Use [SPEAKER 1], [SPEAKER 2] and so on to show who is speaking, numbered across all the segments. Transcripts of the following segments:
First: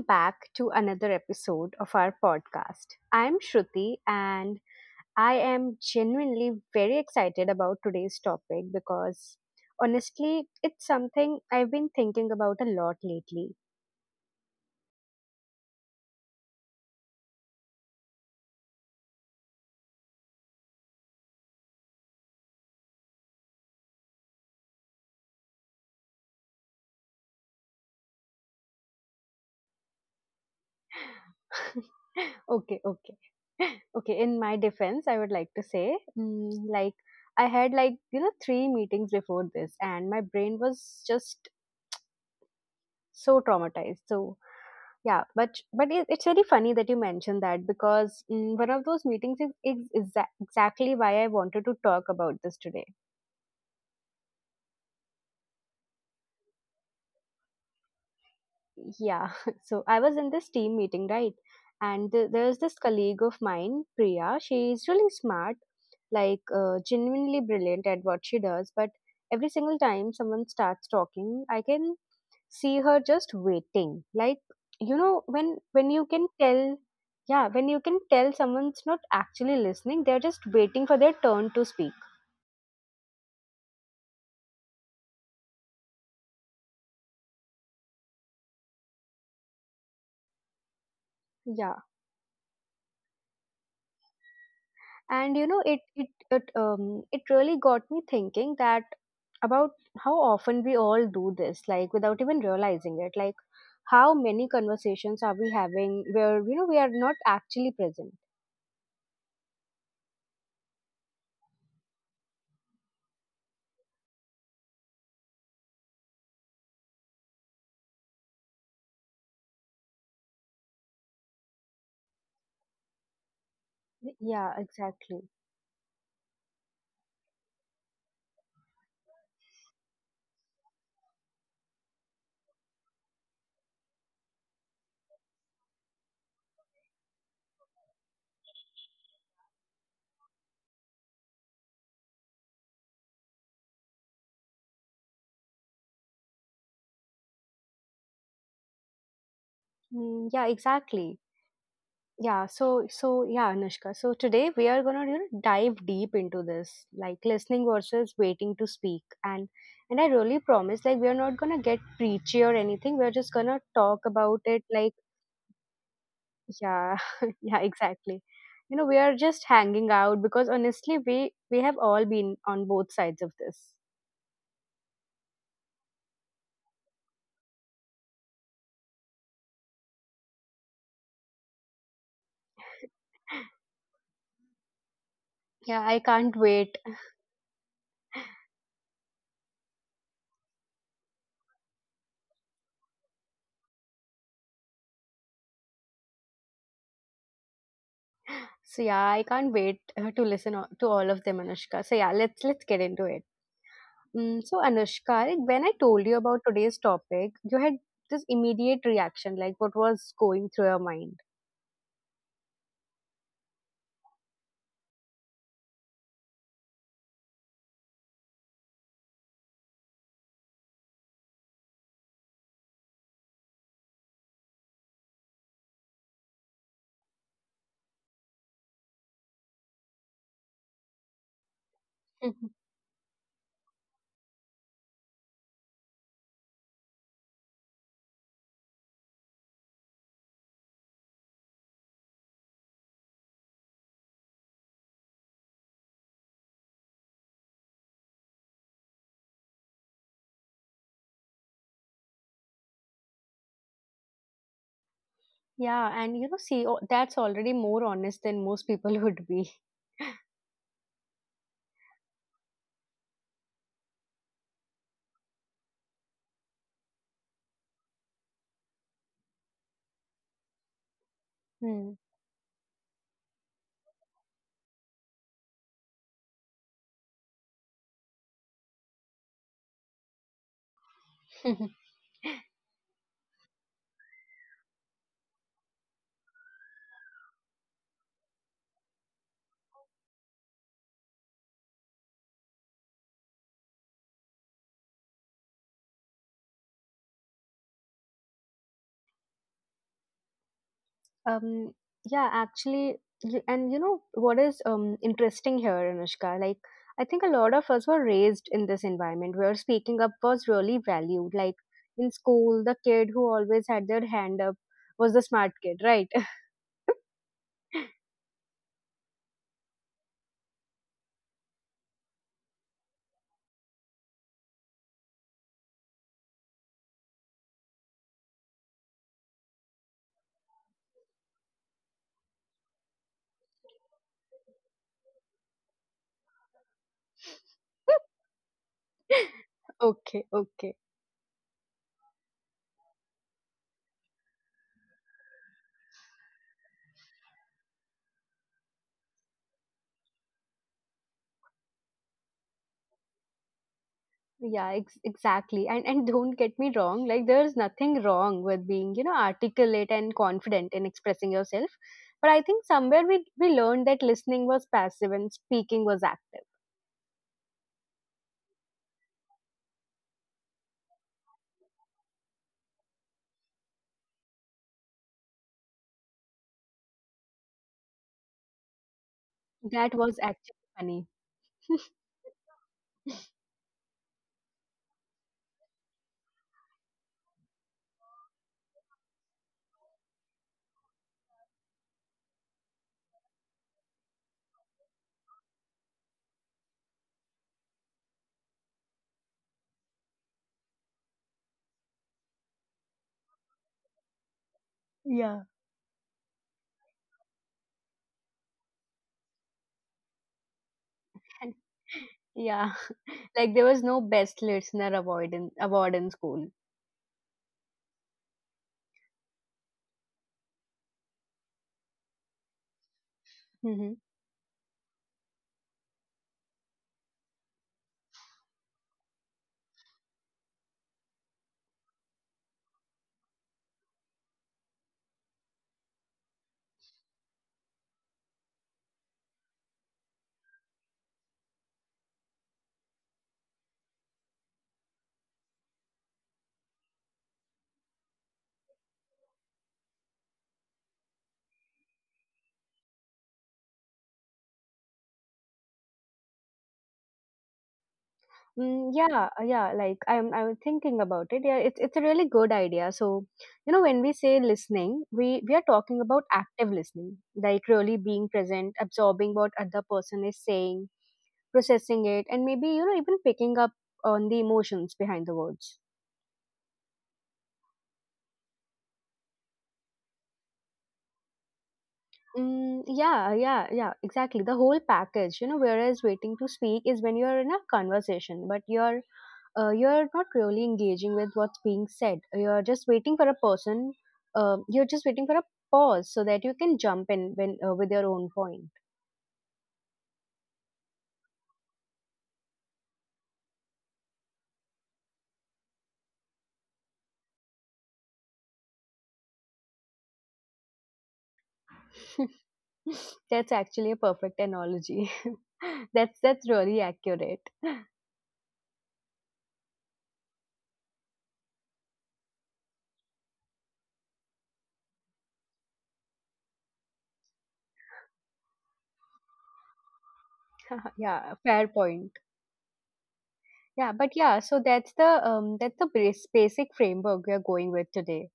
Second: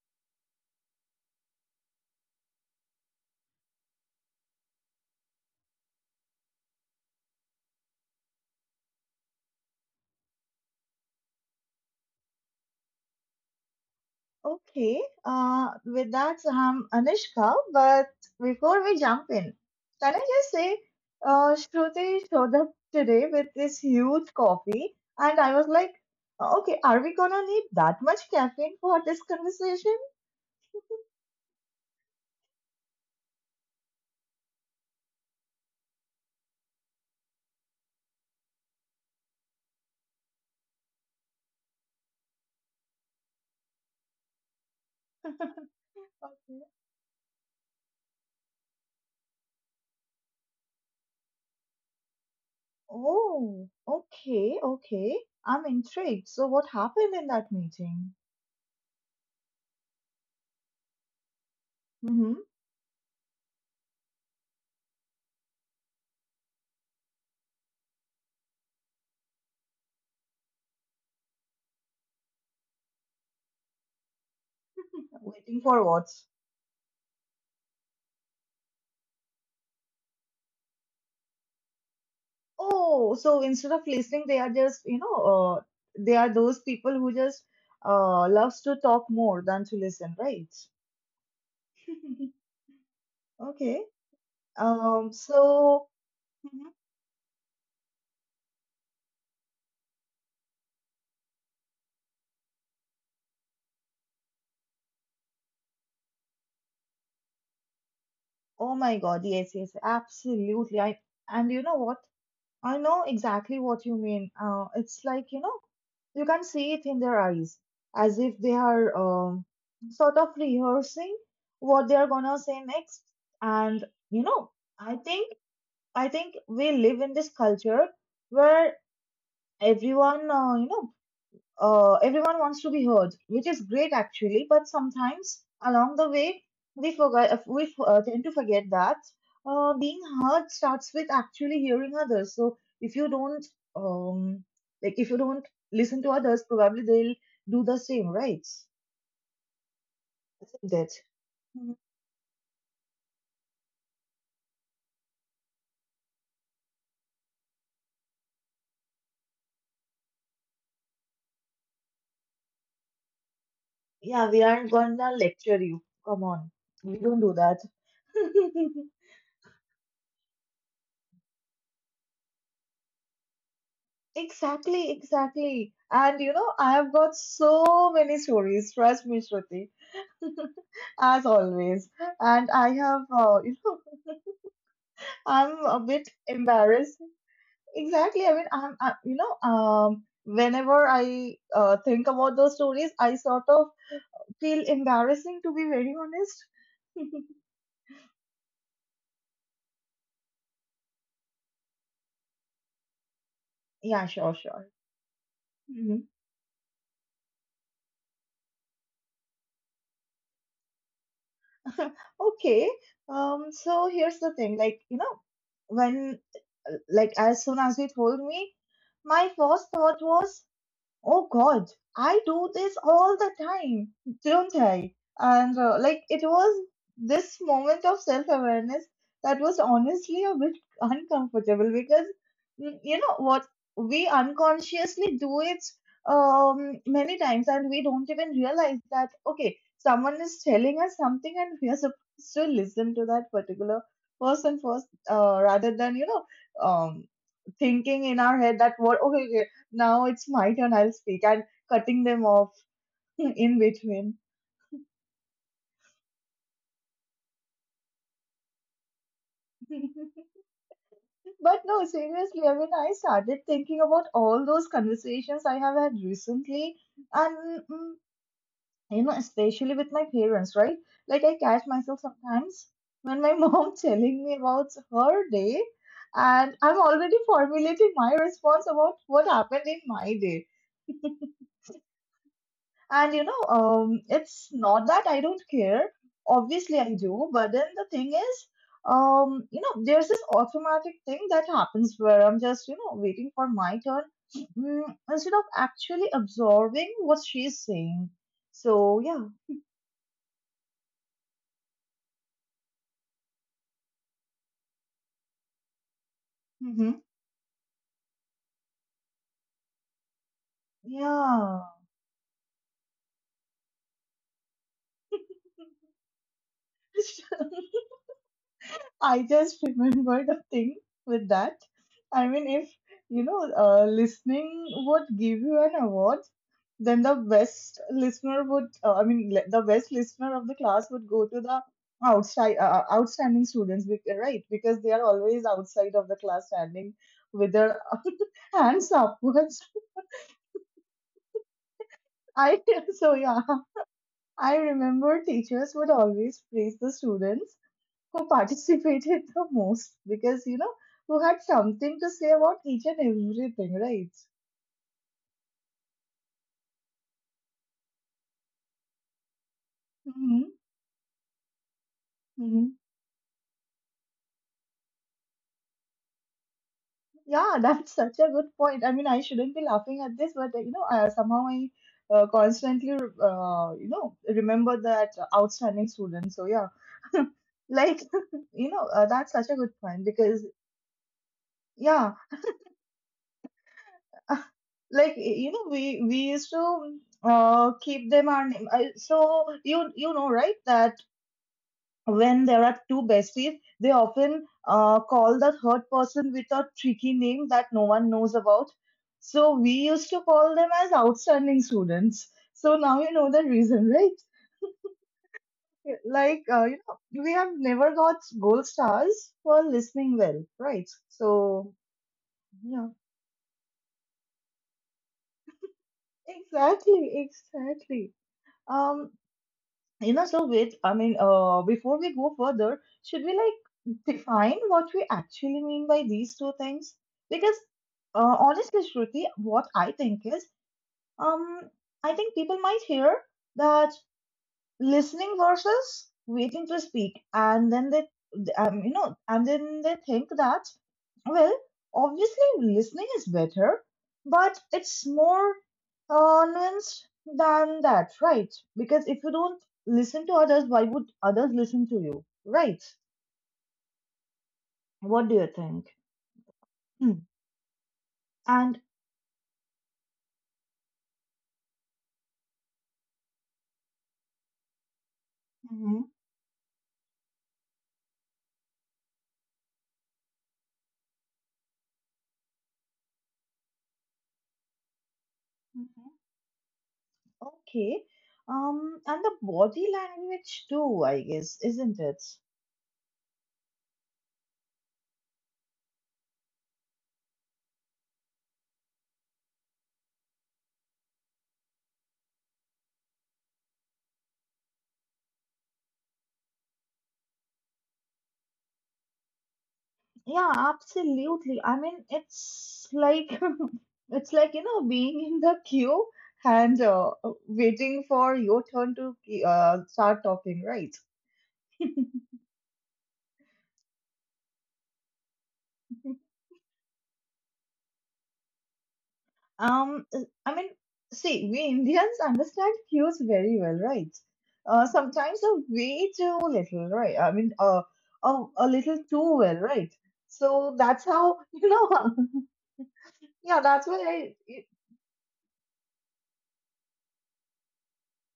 [SPEAKER 1] back to another episode of our podcast. I'm Shruti and I am genuinely very excited about today's topic because honestly, it's something I've been thinking about a lot lately.
[SPEAKER 2] Okay, with that, I'm Anishka, but before we jump in, can I just say, Shruti showed up today with this huge coffee, and I was like, okay, are we gonna need that much caffeine for this conversation?
[SPEAKER 1] Okay, okay. Okay, in my defense, I would like to say, I had three meetings before this and my brain was just so traumatized. Yeah, but but it, it's very
[SPEAKER 2] Okay.
[SPEAKER 1] funny that you mentioned that because one of those meetings is exactly why I wanted to talk about this today.
[SPEAKER 2] Oh, okay, okay. I'm intrigued. So, what happened in that meeting?
[SPEAKER 1] Yeah, so I was in this team meeting, right? And th-
[SPEAKER 2] Mm-hmm.
[SPEAKER 1] there's this colleague of mine, Priya. She's really smart, like genuinely brilliant at what she does. But every single time someone starts talking, I can see her just waiting, like, you know, when
[SPEAKER 2] Waiting for
[SPEAKER 1] when you
[SPEAKER 2] what?
[SPEAKER 1] can tell. Yeah, when you can tell someone's not actually listening, they're just waiting for their turn to speak.
[SPEAKER 2] Oh, so instead of listening, they are just, you know, uh, they are those people who just loves to talk more than to listen, right?
[SPEAKER 1] Yeah.
[SPEAKER 2] Okay. Um,
[SPEAKER 1] And you know, it
[SPEAKER 2] so,
[SPEAKER 1] it it
[SPEAKER 2] Mhm.
[SPEAKER 1] um it really got me thinking that about how often we all do this, like, without even realizing it. Like, how many conversations are we having where, you know, we are not actually present?
[SPEAKER 2] Oh my God, yes, yes, absolutely. I and you know what? I know exactly what you mean. It's like, you know, you can see it in their eyes, as if they are sort of rehearsing what they are gonna say next. And you know,
[SPEAKER 1] Yeah,
[SPEAKER 2] I
[SPEAKER 1] exactly.
[SPEAKER 2] think I think we live in this culture where everyone, everyone wants to be heard, which is great actually. But sometimes along the way, we forget, we tend to forget that being heard starts with actually hearing others. So if you don't, um, like if you don't listen to others, probably they'll do the same, right?
[SPEAKER 1] Mm, yeah,
[SPEAKER 2] Isn't it?
[SPEAKER 1] exactly.
[SPEAKER 2] Mhm.
[SPEAKER 1] Yeah, so yeah, Anushka. So today we are gonna, you know, dive deep into this, like, listening versus waiting to speak, and I really promise, like, we are not gonna get preachy or anything. We are just gonna talk
[SPEAKER 2] Yeah,
[SPEAKER 1] about
[SPEAKER 2] we
[SPEAKER 1] it,
[SPEAKER 2] aren't
[SPEAKER 1] like,
[SPEAKER 2] gonna lecture you. Come on,
[SPEAKER 1] yeah,
[SPEAKER 2] we don't do
[SPEAKER 1] yeah,
[SPEAKER 2] that.
[SPEAKER 1] exactly. You know, we are just hanging out because honestly, we have all been on both sides of this.
[SPEAKER 2] Exactly, exactly. And you know, I have got so many stories, trust me, Shruti, as always. And I have, I'm a
[SPEAKER 1] Yeah, I
[SPEAKER 2] bit
[SPEAKER 1] can't wait.
[SPEAKER 2] embarrassed. Exactly. I mean, you know, whenever I think about those stories, I sort of feel embarrassing, to be very honest.
[SPEAKER 1] So yeah, I can't wait to listen to all of them, Anushka. So yeah, let's get into it.
[SPEAKER 2] Yeah, sure,
[SPEAKER 1] Mm, so
[SPEAKER 2] sure.
[SPEAKER 1] Anushka, like, when I
[SPEAKER 2] Mhm.
[SPEAKER 1] told you about today's topic, you had this immediate reaction. Like, what was going through your mind?
[SPEAKER 2] Okay. So here's the thing, like, you know, when, like, as soon as you told me, my first thought was, oh God, I do this all the time, don't I? And like it was this moment of self-awareness that was honestly a bit uncomfortable because
[SPEAKER 1] Mhm.
[SPEAKER 2] you know what, we unconsciously do it many times and we don't even realize that, okay, someone is telling us something and we are supposed to listen to that particular person first, rather than, you know, um, thinking in our head that, what, now it's my turn, I'll speak, and cutting them off in between.
[SPEAKER 1] Yeah, and you know, see, that's already more honest than most people would be.
[SPEAKER 2] But no, seriously, I mean, I started thinking about all those conversations I have had recently, and, you know, especially with my parents, right? Like, I catch
[SPEAKER 1] Hmm.
[SPEAKER 2] myself sometimes when my mom telling me about her day, and I'm already formulating my response about what happened in my day. And you know, it's not that I don't care. Obviously, I do. But then the thing is, you know, there's this automatic thing that happens where I'm just, you know, waiting for my turn, mm, instead of actually absorbing what she's saying. So, yeah.
[SPEAKER 1] Um, yeah, actually, and you know what is interesting here, Anushka? Like,
[SPEAKER 2] Hmm.
[SPEAKER 1] I think a lot of us were raised in this environment where speaking up was really valued. Like,
[SPEAKER 2] Yeah.
[SPEAKER 1] in school, the kid who always had their hand up was the smart kid, right?
[SPEAKER 2] I just remembered a thing with that. I mean, if you know, listening would give you an award, then the best listener would, I mean, the best listener of the class would go to the outside, outstanding students, right? Because they are always outside of the class standing with their hands upwards.
[SPEAKER 1] Okay, okay.
[SPEAKER 2] I So yeah, I remember teachers would always praise the students who participated the most, because you know, who had something to say about each and everything, right?
[SPEAKER 1] Yeah, exactly. And don't get me wrong, like, there's nothing wrong with being, you know, articulate and
[SPEAKER 2] Hmm.
[SPEAKER 1] confident in expressing yourself, but I think
[SPEAKER 2] Hmm.
[SPEAKER 1] somewhere we learned that listening was passive and speaking was active.
[SPEAKER 2] Yeah. That's such a good point. I mean, I shouldn't be laughing at this but you know, somehow I constantly you know, remember that outstanding student. So yeah. Like you know, that's such a good
[SPEAKER 1] That
[SPEAKER 2] point
[SPEAKER 1] was
[SPEAKER 2] because
[SPEAKER 1] actually funny.
[SPEAKER 2] yeah, like you know we used to keep them our name, so you know, right, that when there are two besties, they often call the third person with a tricky name that no one knows about. So we used to call them as outstanding students. So now you know the reason, right?
[SPEAKER 1] Yeah.
[SPEAKER 2] Like, you know, we have never got gold stars for listening well, right?
[SPEAKER 1] And
[SPEAKER 2] So,
[SPEAKER 1] yeah,
[SPEAKER 2] yeah,
[SPEAKER 1] like there was no best listener award in school.
[SPEAKER 2] exactly, exactly. Um, You know, so wait, I mean, before we go further, should we like
[SPEAKER 1] Mm-hmm.
[SPEAKER 2] define what we actually mean by these two things? Because honestly, Shruti, what I think is, um, I think people might hear that listening versus waiting to speak, and then they, you know, and then they think that, well, obviously listening is better, but it's more nuanced than that, right? Because if you don't listen to others, why would others listen to you, right? What do you think? Hmm. And
[SPEAKER 1] Yeah. Like I'm thinking about it. Yeah, it's a really good idea. So, you know, when we say listening, we are
[SPEAKER 2] hmm.
[SPEAKER 1] talking about active listening, like really being present, absorbing what other person is saying, processing it, and maybe, you know, even picking up on the emotions behind the words.
[SPEAKER 2] Hmm. Okay. And the body language too, I guess, isn't it?
[SPEAKER 1] Yeah, exactly. The whole package. You know, whereas waiting to speak is when you are in a conversation, but you're not really engaging with what's being said. You're just waiting for a person. You're just waiting for a pause so that you can jump in with your own point.
[SPEAKER 2] Yeah, absolutely. I mean, it's like it's like you know, being in the queue and waiting for your turn to start talking, right?
[SPEAKER 1] That's actually a perfect analogy. that's that's really accurate.
[SPEAKER 2] Um, I mean, see, we Indians understand cues very well, right? Sometimes a way too little, right? I mean, a little too well, right? So that's
[SPEAKER 1] Yeah,
[SPEAKER 2] how, you
[SPEAKER 1] fair
[SPEAKER 2] know,
[SPEAKER 1] point.
[SPEAKER 2] yeah, that's
[SPEAKER 1] Yeah, but
[SPEAKER 2] why
[SPEAKER 1] yeah, so
[SPEAKER 2] I,
[SPEAKER 1] that's the basic framework we are going with today.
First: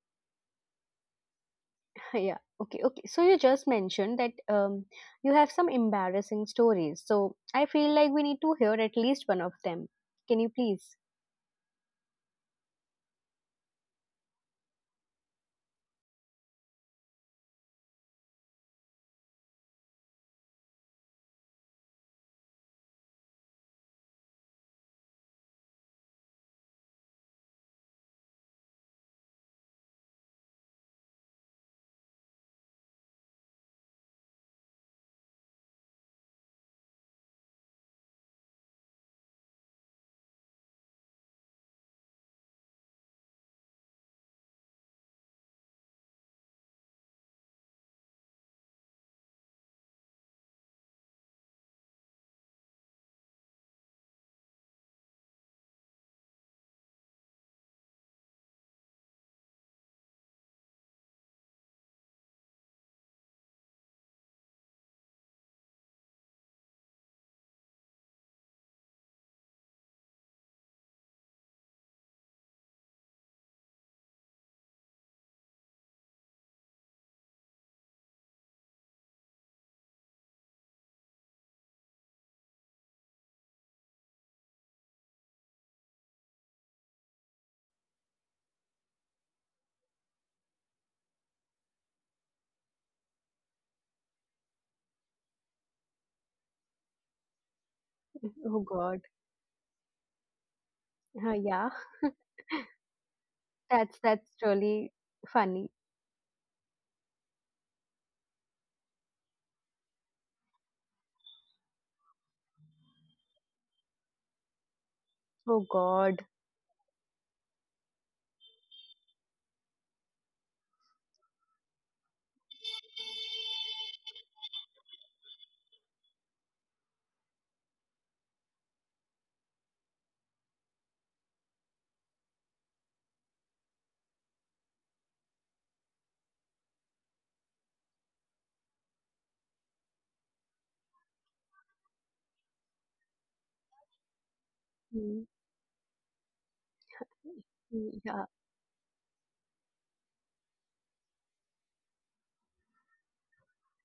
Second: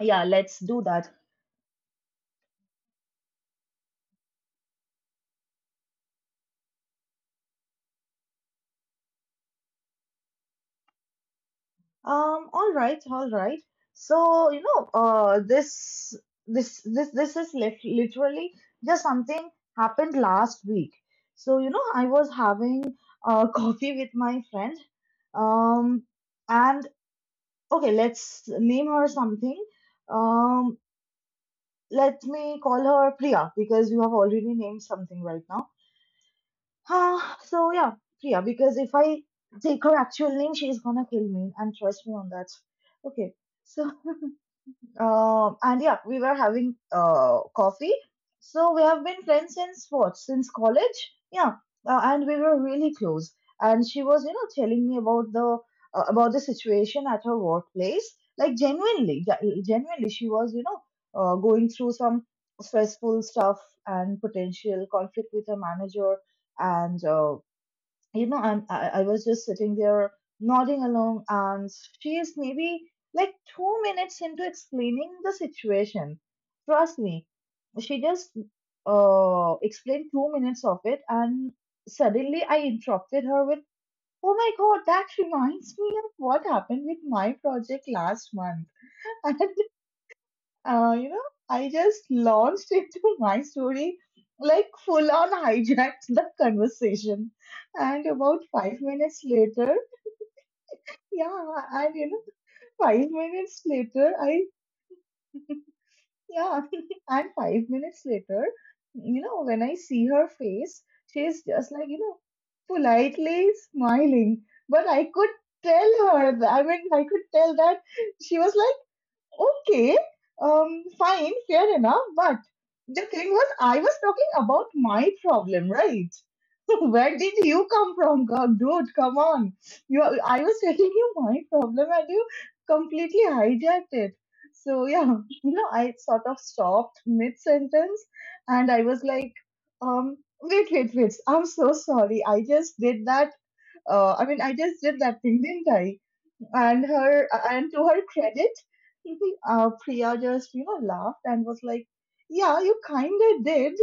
[SPEAKER 2] yeah, let's do that.
[SPEAKER 1] Yeah. Okay, okay. So you just mentioned that you have some embarrassing stories. So I feel like we need to hear at least one of them. Can you please?
[SPEAKER 2] All right, all right. So, you know, this is literally just something happened last week. So, you know, I was having coffee with my friend. Um, and okay, let's name her something. Um, Let me call her Priya because you have already named something right now. Ah, so yeah, Priya, because if I take her actual name, she's gonna kill me, and trust me on that. Okay. So and yeah, we were having coffee. So we have been friends since, what? Since college? Yeah. And we were really close. And she was, you know, telling me about the situation at her workplace. Like genuinely, genuinely, she was, you know, going through some stressful stuff and potential conflict with her manager and you know, I was just sitting there nodding along, and she is maybe like 2 minutes into explaining the situation, trust me, she just explained 2 minutes of it, and suddenly I interrupted her with, oh my God, that reminds me of what happened with my project last month. You know, I just launched into my story, like full on hijacked the conversation. And about
[SPEAKER 1] Oh
[SPEAKER 2] five
[SPEAKER 1] God.
[SPEAKER 2] minutes later, yeah,
[SPEAKER 1] Yeah,
[SPEAKER 2] and you know, 5 minutes
[SPEAKER 1] that's
[SPEAKER 2] later,
[SPEAKER 1] that's really funny.
[SPEAKER 2] yeah, and 5 minutes later, you know, when I see her face, she's just like, you know, politely smiling. But I could
[SPEAKER 1] Oh
[SPEAKER 2] tell
[SPEAKER 1] God.
[SPEAKER 2] her, that, I mean, I could tell that she was like, okay, fine, fair enough, but. The thing was, I was talking about my problem, right? Where did you come from, God, dude? Come on. You, I was telling you my problem, and you completely hijacked it. So yeah, you know, I sort of stopped mid sentence, and I was like, um, wait, wait, wait. I'm so sorry. I just did that. I mean, I just did that
[SPEAKER 1] Mm,
[SPEAKER 2] thing, didn't I? And her, and to
[SPEAKER 1] mm,
[SPEAKER 2] her
[SPEAKER 1] yeah.
[SPEAKER 2] credit, Priya just, you know, laughed and was like, yeah, you kind of did.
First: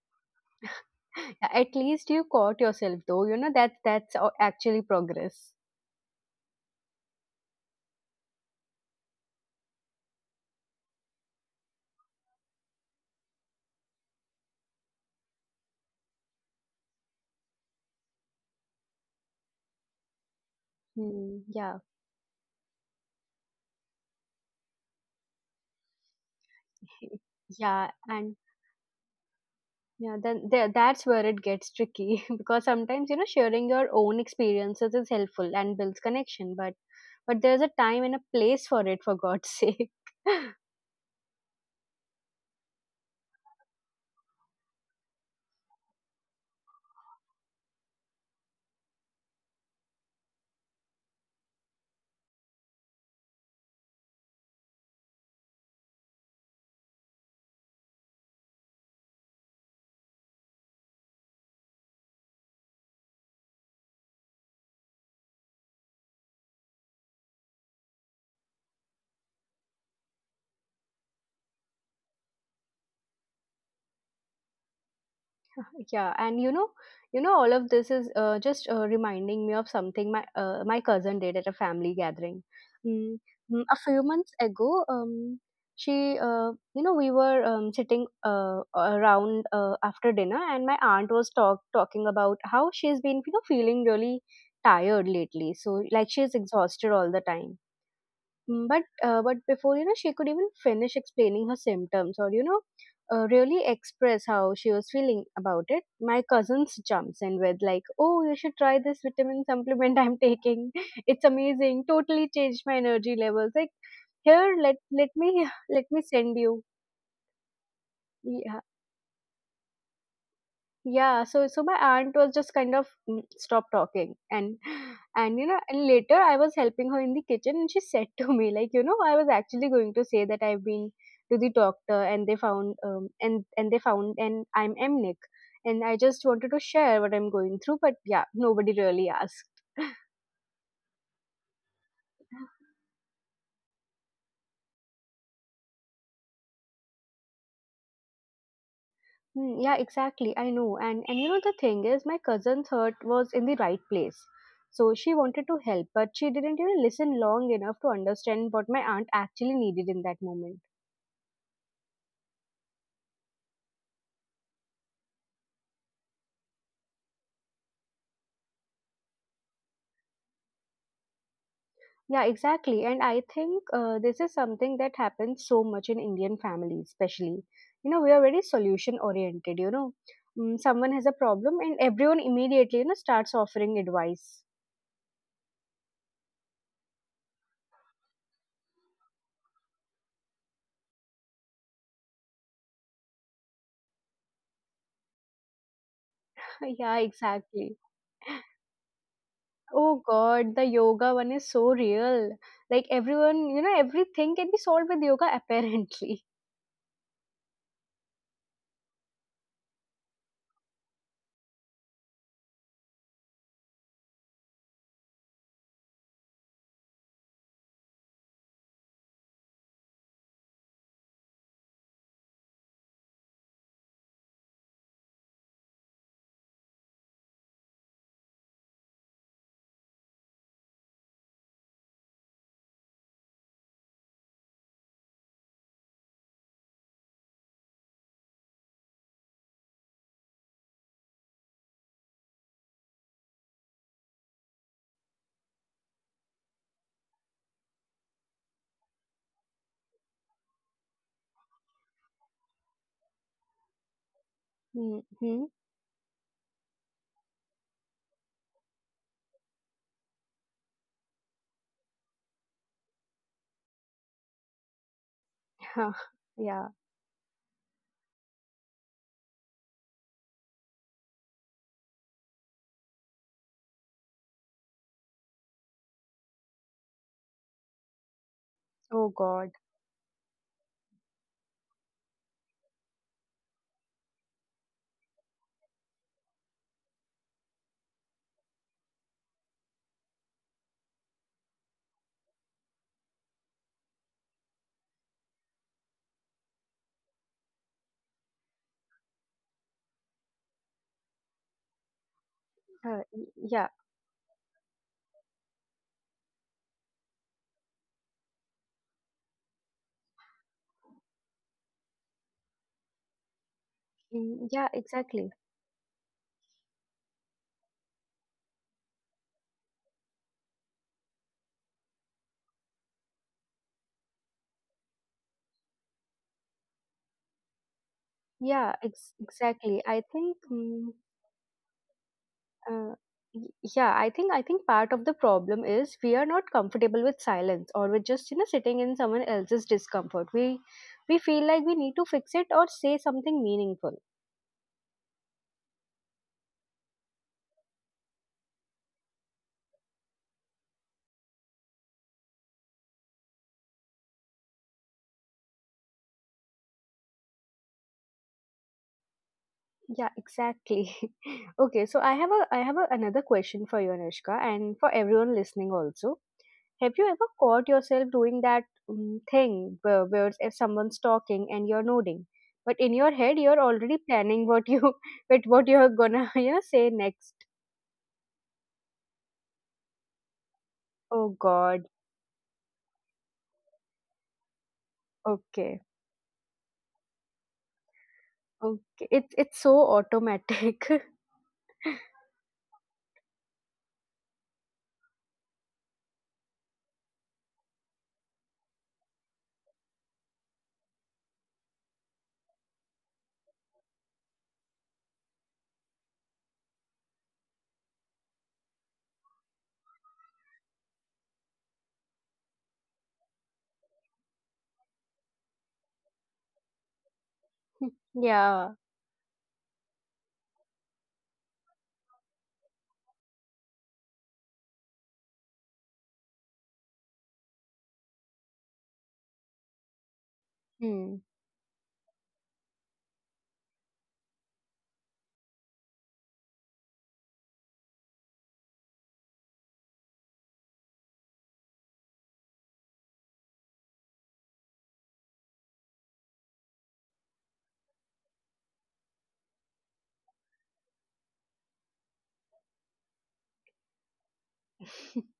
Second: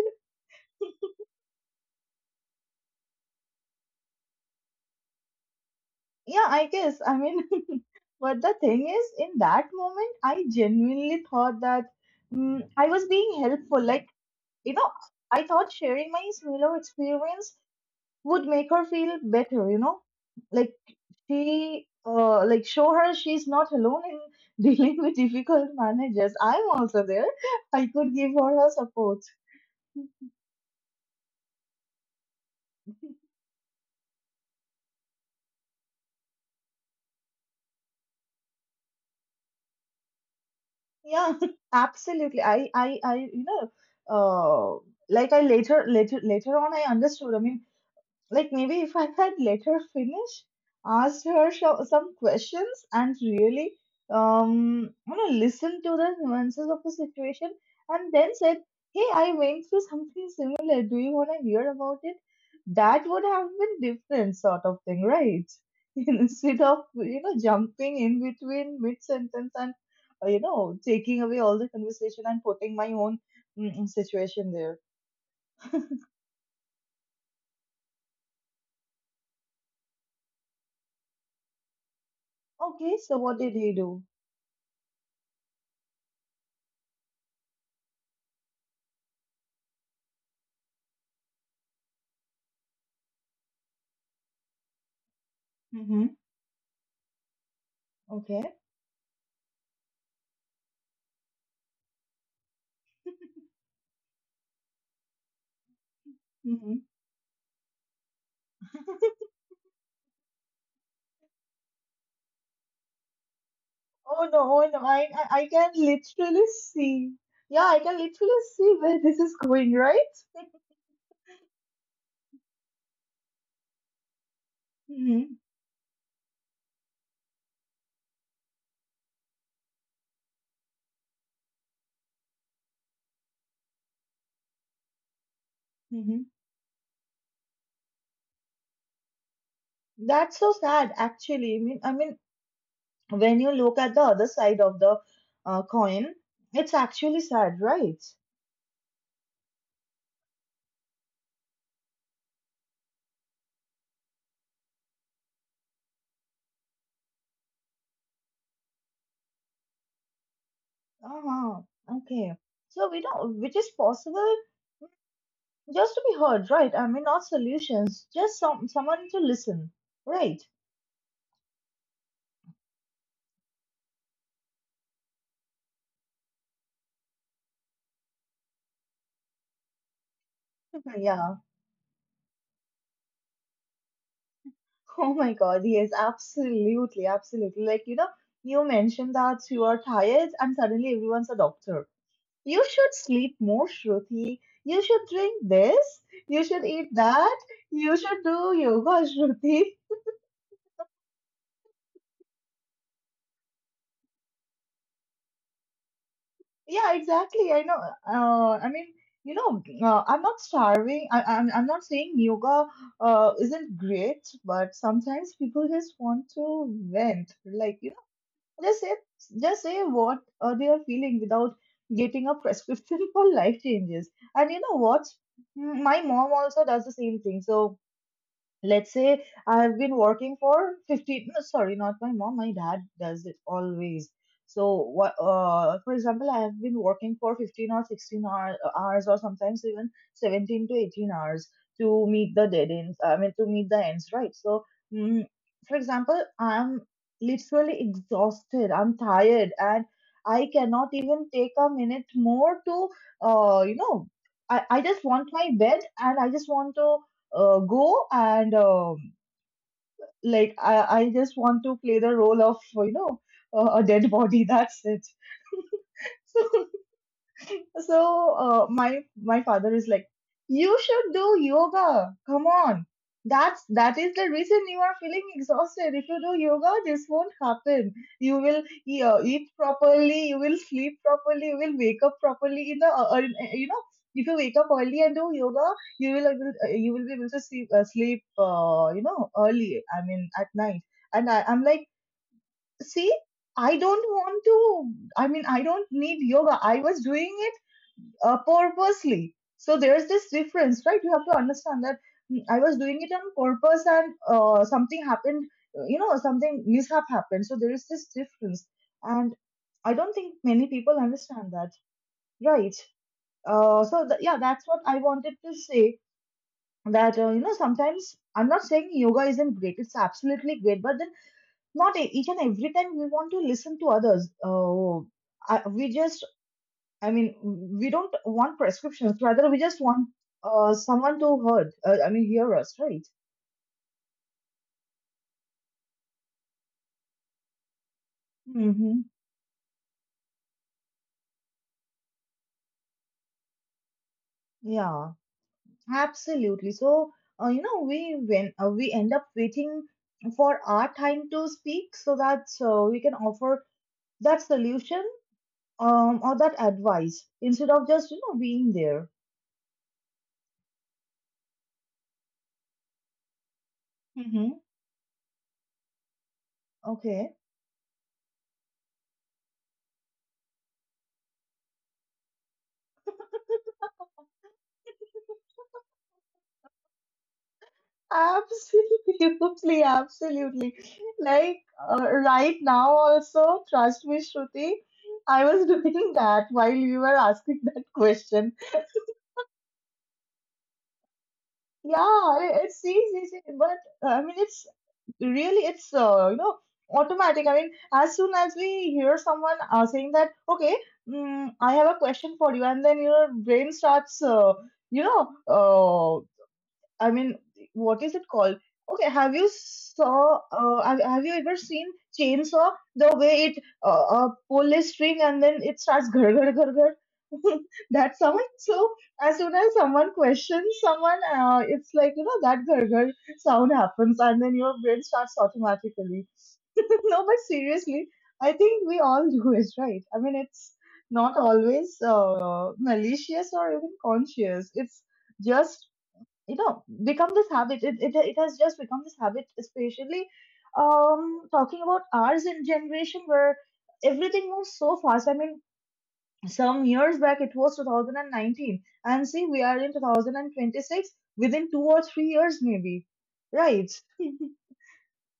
[SPEAKER 1] Yeah, at least you caught yourself though. You know that that's actually progress.
[SPEAKER 2] Yeah, I guess, I mean, but the thing is, in that moment I genuinely thought that, I was being helpful, like, you know, I thought sharing my similar experience would make her feel better, you know, like, she
[SPEAKER 1] Mm, yeah.
[SPEAKER 2] like show her she's not alone in dealing with difficult managers, I'm also there. I
[SPEAKER 1] Yeah,
[SPEAKER 2] could give
[SPEAKER 1] and
[SPEAKER 2] her support.
[SPEAKER 1] yeah, then there, that's where it gets tricky because sometimes, you know, sharing your own experiences is helpful and builds connection, but there's a time and a place for it, for God's sake.
[SPEAKER 2] Yeah, absolutely. You know, uh, like I, later on, I understood. I mean, like maybe if I had let her finish, asked her some questions, and really you know, listened to the nuances of the situation, and then said, "Hey, I went through something similar. Do you want to hear about it?" That would have been different sort of thing, right? Instead of, you know, jumping in between mid sentence and you know, taking away all the conversation and putting my own, situation there.
[SPEAKER 1] Yeah, and you know, all of this is just reminding me of something my my cousin did at a family gathering.
[SPEAKER 2] Okay, so
[SPEAKER 1] Mm,
[SPEAKER 2] what did he
[SPEAKER 1] a
[SPEAKER 2] do?
[SPEAKER 1] few months ago, she, you know, we were sitting around after dinner, and my aunt was talking about how she's been, you know, feeling really tired lately. So, like,
[SPEAKER 2] Mm-hmm.
[SPEAKER 1] she's exhausted all the time.
[SPEAKER 2] Okay.
[SPEAKER 1] But before, you know, she could even finish explaining her symptoms, or, you know, really express how she was feeling about it, my cousins
[SPEAKER 2] Mhm.
[SPEAKER 1] jumps in with like, "Oh, you should try this vitamin supplement I'm taking. It's amazing. Totally changed my energy levels." Like,
[SPEAKER 2] Oh no,
[SPEAKER 1] here,
[SPEAKER 2] oh
[SPEAKER 1] let
[SPEAKER 2] no,
[SPEAKER 1] let me
[SPEAKER 2] I can
[SPEAKER 1] let me send
[SPEAKER 2] literally
[SPEAKER 1] you.
[SPEAKER 2] see. Yeah, I can literally
[SPEAKER 1] Yeah.
[SPEAKER 2] see where this is going, right?
[SPEAKER 1] Yeah, so my aunt was just kind of stop talking, and and
[SPEAKER 2] Mm-hmm.
[SPEAKER 1] you know, and later I was helping her in the kitchen, and she said to me, like, you know, I was actually going to say that I've been to the doctor and they found and I'm amniotic, and I
[SPEAKER 2] Mm-hmm.
[SPEAKER 1] just wanted to share what I'm going through, but yeah, nobody really asked.
[SPEAKER 2] That's so sad, actually. I mean, when you look at the other side of the coin, it's actually sad, right?
[SPEAKER 1] Hmm, yeah, exactly. I know. And you know, the thing is, my cousin's heart was in the right place. So she wanted to help, but she didn't even listen long enough to understand what my aunt actually needed in that moment.
[SPEAKER 2] Uh-huh. Okay. So we don't, which is possible just to be heard, right? I mean, not solutions, just someone to listen, right?
[SPEAKER 1] Yeah, exactly. And I think this is something that happens so much in Indian families, especially. You know, we are very solution oriented, you know. Mm, someone has a
[SPEAKER 2] Yeah.
[SPEAKER 1] problem and everyone immediately, you know, starts offering advice.
[SPEAKER 2] Oh my God, yes, absolutely, absolutely. Like, you know, you mentioned that you are tired and suddenly everyone's a doctor. You should sleep more, Shruti. You should drink this. You should eat
[SPEAKER 1] Yeah,
[SPEAKER 2] that.
[SPEAKER 1] exactly.
[SPEAKER 2] You should do yoga, Shruti.
[SPEAKER 1] Oh God, the yoga one is so real. Like everyone, you know, everything can be solved with yoga apparently.
[SPEAKER 2] Yeah, exactly. I know. I mean, you know, I'm not starving. I'm not saying yoga isn't great, but sometimes people just want to vent. Like, you. Just say, just say what they are feeling without getting a prescription for life changes. And you know what? My mom also does the same thing. So let's say I have been working for 15, no, sorry, not my mom, my dad does it always. So, for example, I have been working for 15 or 16 hours or sometimes even 17 to 18 hours to meet the dead ends, I mean, to meet the ends, right? So, mm, for example, I'm literally exhausted, I'm tired, and I cannot even take a minute more to, uh, you know, I just want
[SPEAKER 1] Mm-hmm.
[SPEAKER 2] my bed and I just want to go and like I just want to play the role of a dead body. That's it.
[SPEAKER 1] Yeah.
[SPEAKER 2] So my father is like, you should do yoga. Come on, that is the reason you are feeling exhausted. If you do yoga, this won't happen. You will
[SPEAKER 1] Oh
[SPEAKER 2] eat
[SPEAKER 1] God.
[SPEAKER 2] properly. You will sleep properly. You will wake up properly. In the you know, if you wake up early and do yoga, you will be able to sleep early. I mean at night. And I'm like, see, I don't want to. I mean, I don't need yoga. I was doing purposely. So there's this difference, right? You have to understand that I was doing
[SPEAKER 1] Uh,
[SPEAKER 2] it
[SPEAKER 1] y-
[SPEAKER 2] on
[SPEAKER 1] yeah.
[SPEAKER 2] purpose and something happened, something mishap happened. So there is this difference. And I don't think many people understand that, right? So, yeah,
[SPEAKER 1] Mm,
[SPEAKER 2] that's
[SPEAKER 1] yeah,
[SPEAKER 2] what I
[SPEAKER 1] exactly.
[SPEAKER 2] wanted to say that, sometimes I'm not saying yoga isn't great, it's absolutely great, but then not each and every time we want to listen to others. We just I mean, we don't want
[SPEAKER 1] Yeah,
[SPEAKER 2] prescriptions.
[SPEAKER 1] ex
[SPEAKER 2] Rather, we just
[SPEAKER 1] exactly. I
[SPEAKER 2] want
[SPEAKER 1] think
[SPEAKER 2] someone to hurt. I mean, hear us,
[SPEAKER 1] uh,
[SPEAKER 2] right?
[SPEAKER 1] y- yeah, I think part of the problem is we are not comfortable with silence, or with just, you know, sitting in
[SPEAKER 2] Mm-hmm.
[SPEAKER 1] someone else's discomfort. We feel like we need to fix it or say something meaningful.
[SPEAKER 2] Yeah, absolutely. So, we end up waiting for our time to speak, so that we can offer that solution or that advice instead of just being there.
[SPEAKER 1] Yeah, exactly. Okay, so I have another question for you, Anushka,
[SPEAKER 2] Mm-hmm.
[SPEAKER 1] and for everyone listening also. Have you ever
[SPEAKER 2] Okay.
[SPEAKER 1] caught yourself doing that thing where if someone's talking and you're nodding, but in your head you're already planning what you but what you're gonna you know say next?
[SPEAKER 2] Absolutely, absolutely.
[SPEAKER 1] Oh
[SPEAKER 2] Like
[SPEAKER 1] God.
[SPEAKER 2] right now, also, trust me, Shruti, I was
[SPEAKER 1] Okay.
[SPEAKER 2] doing that while you were asking that question.
[SPEAKER 1] Okay. It's so automatic.
[SPEAKER 2] Yeah, it's easy, but I mean, it's really it's you know automatic. I mean, as soon as we hear someone saying that, okay, I have a question for you, and then your brain starts you know uh, I mean, what is it called? Okay, have you saw? Have have you ever seen chainsaw? The way it pull a string and then it starts ghar ghar ghar ghar. that sound.
[SPEAKER 1] Yeah.
[SPEAKER 2] So as soon as someone questions someone, it's like you know that ghar ghar sound happens, and then your brain starts automatically. no, but seriously, I think we all do it, right? I mean, it's
[SPEAKER 1] Hmm.
[SPEAKER 2] not always malicious or even conscious. It's just you know become this habit it, it, it has just become this habit especially talking about ours in generation where everything moves so fast. I mean, some years back it was 2019 and see we are in 2026 within 2 or 3 years maybe, right.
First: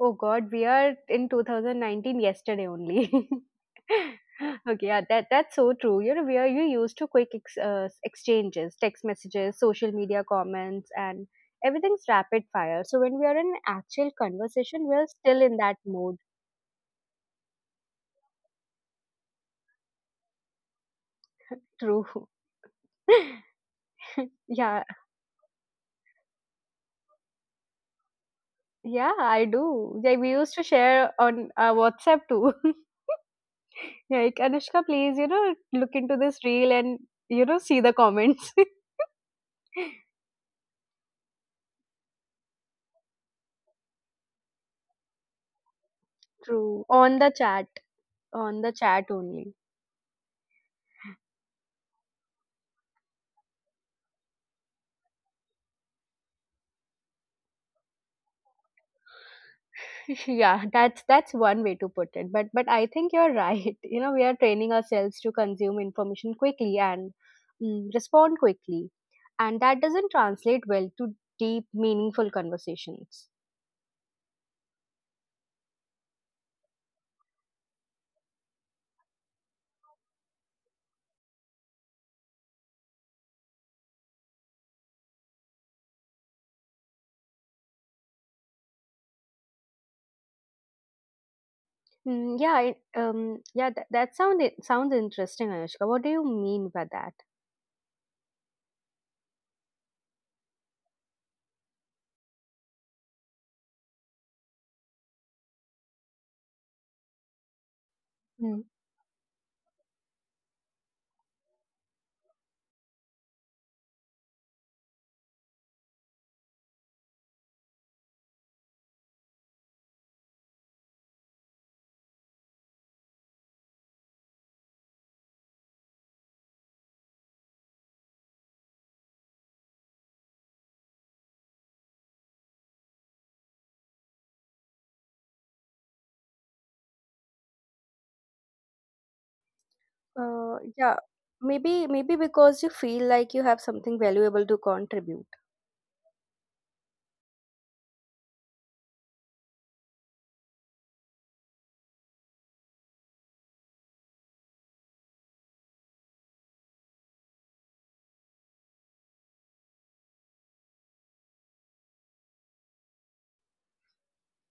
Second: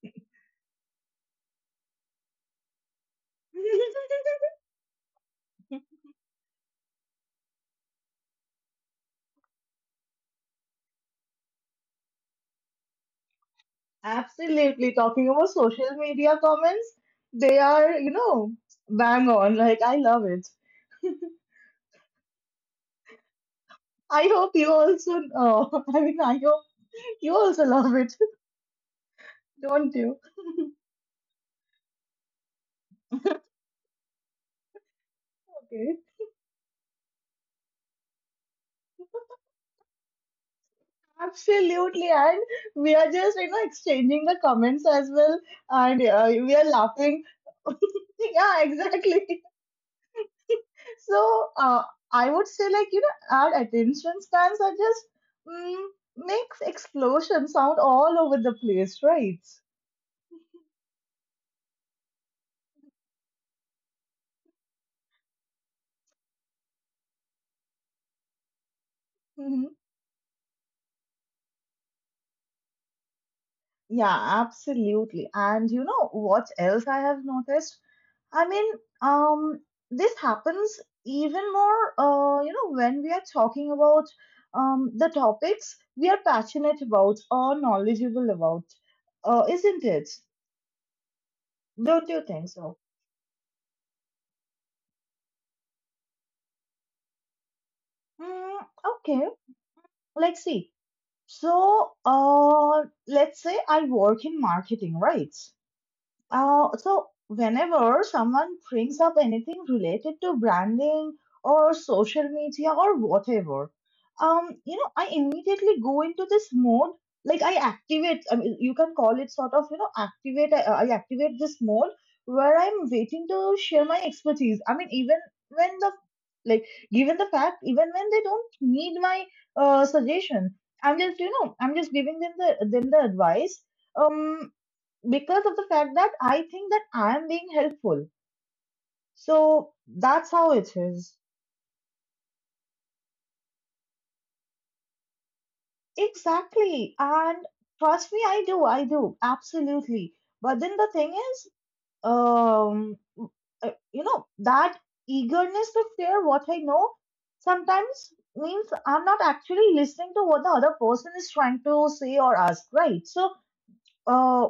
[SPEAKER 1] Oh God, we are in 2019 yesterday only. Okay, yeah, that that's so true. You know, we are you used to quick ex exchanges, text messages, social media comments, and everything's rapid fire. So when we are in actual conversation,
[SPEAKER 2] Absolutely.
[SPEAKER 1] we are
[SPEAKER 2] Talking
[SPEAKER 1] still
[SPEAKER 2] about
[SPEAKER 1] in that
[SPEAKER 2] social
[SPEAKER 1] mode.
[SPEAKER 2] media comments, they are, you know, bang on. Like, I love it.
[SPEAKER 1] True.
[SPEAKER 2] I hope you
[SPEAKER 1] Yeah,
[SPEAKER 2] also, I mean, I hope you also love it,
[SPEAKER 1] yeah, I
[SPEAKER 2] don't
[SPEAKER 1] do. Yeah,
[SPEAKER 2] you?
[SPEAKER 1] we used to share on WhatsApp too. Like, Anushka, please, you know, look
[SPEAKER 2] Okay.
[SPEAKER 1] into this reel and you know see the comments.
[SPEAKER 2] Absolutely, and we are just exchanging the comments as well, and we are
[SPEAKER 1] True. On
[SPEAKER 2] laughing.
[SPEAKER 1] the chat.
[SPEAKER 2] Yeah,
[SPEAKER 1] On the chat
[SPEAKER 2] exactly.
[SPEAKER 1] only.
[SPEAKER 2] So I would say like you know our attention spans are just mm, makes explosion sound all over the place, right?
[SPEAKER 1] Yeah, that's one way to put it, but I think you're right. You know, we are training ourselves to consume information quickly and respond quickly, and
[SPEAKER 2] Mhm.
[SPEAKER 1] that doesn't translate well to deep, meaningful conversations.
[SPEAKER 2] Yeah, absolutely. And you know what else I have noticed? I mean, um, this happens even more, when we are talking about the topics we are passionate about or knowledgeable about, isn't it? Don't you think so?
[SPEAKER 1] Yeah, that sound, it sounds interesting, Anushka. What do you mean by that?
[SPEAKER 2] Mm, okay, let's see. So, let's say I work in marketing, right? So whenever someone
[SPEAKER 1] Mm.
[SPEAKER 2] brings up anything related to branding or social media or whatever, I immediately go into this mode. Like I activate. I mean, you can call it sort of, you know, activate. I activate this mode where I'm waiting to share my expertise. I mean, even when the like, given the fact, even when they don't need my suggestion, I'm just, you know, I'm just giving them the advice. Um, because of the fact that I think that I am being helpful. So that's how it
[SPEAKER 1] Yeah,
[SPEAKER 2] is.
[SPEAKER 1] maybe maybe because you feel like you have something valuable to contribute.
[SPEAKER 2] Exactly. And trust me, I do. I do. Absolutely. But then the thing is, um, that eagerness to share what I know sometimes means I'm not actually listening to what the other person is trying to say or ask, right? Uh,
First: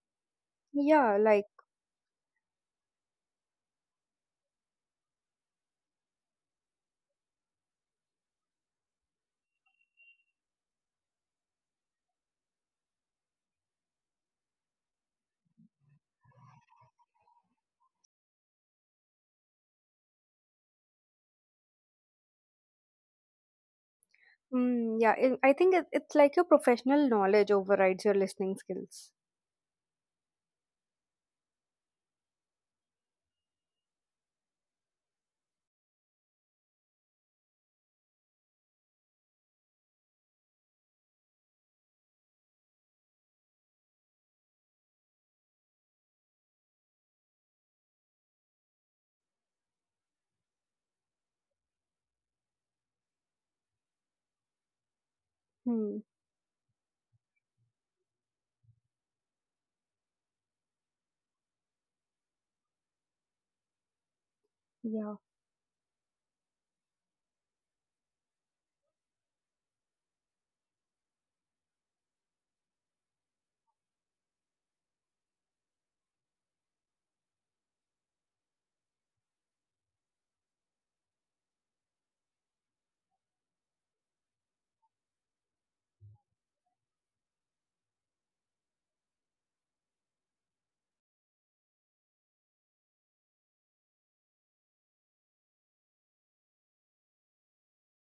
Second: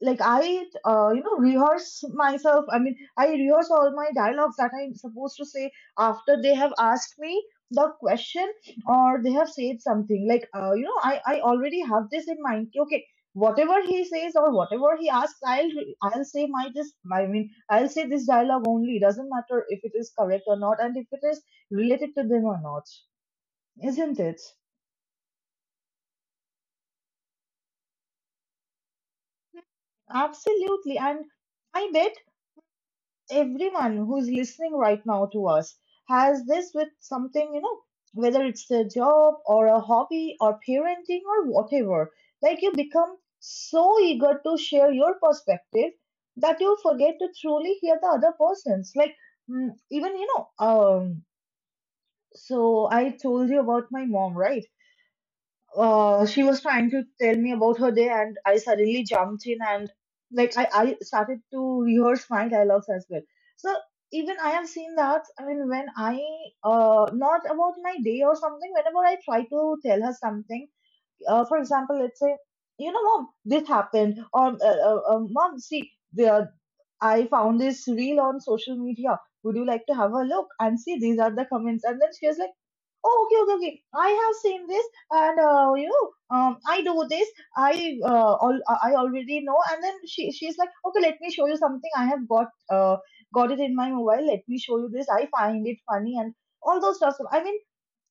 [SPEAKER 1] Yeah, like,
[SPEAKER 2] rehearse myself. I mean, I rehearse all my dialogues that I'm supposed to say after they have asked me the question or they have said something. Like, I already have this in mind. कि, okay, whatever he says or whatever he asks, I'll say my this. I mean, I'll say this dialogue only. Doesn't matter if it is correct or not, and if it is related to them or not, isn't it?
[SPEAKER 1] Yeah, I think it's like your professional knowledge overrides your listening skills.
[SPEAKER 2] Absolutely, and I bet everyone who's listening right now to us has this with something, you know, whether it's their job or a hobby or parenting or whatever. Like you become so eager to share your perspective that you forget to truly hear the other person's. Like mm, even you know, um. So I told you about my mom, right?
[SPEAKER 1] Hmm.
[SPEAKER 2] She was trying to tell me about her day, and I suddenly jumped in and I started to rehearse my dialogues as well. So even I have seen
[SPEAKER 1] Yeah.
[SPEAKER 2] that. I mean, when I not about my day or something, whenever I try to tell her something, for example, let's say, you know, mom, this happened, or mom, see, I found this reel on social media. Would you like to have a look and see? These are the comments. And then she was like, oh, okay, okay, okay. I have seen this, and I do this. I already know. And then she's like, okay, let me show you something. I have got it in my mobile. Let me show you this. I find it funny and all those stuff. So, I mean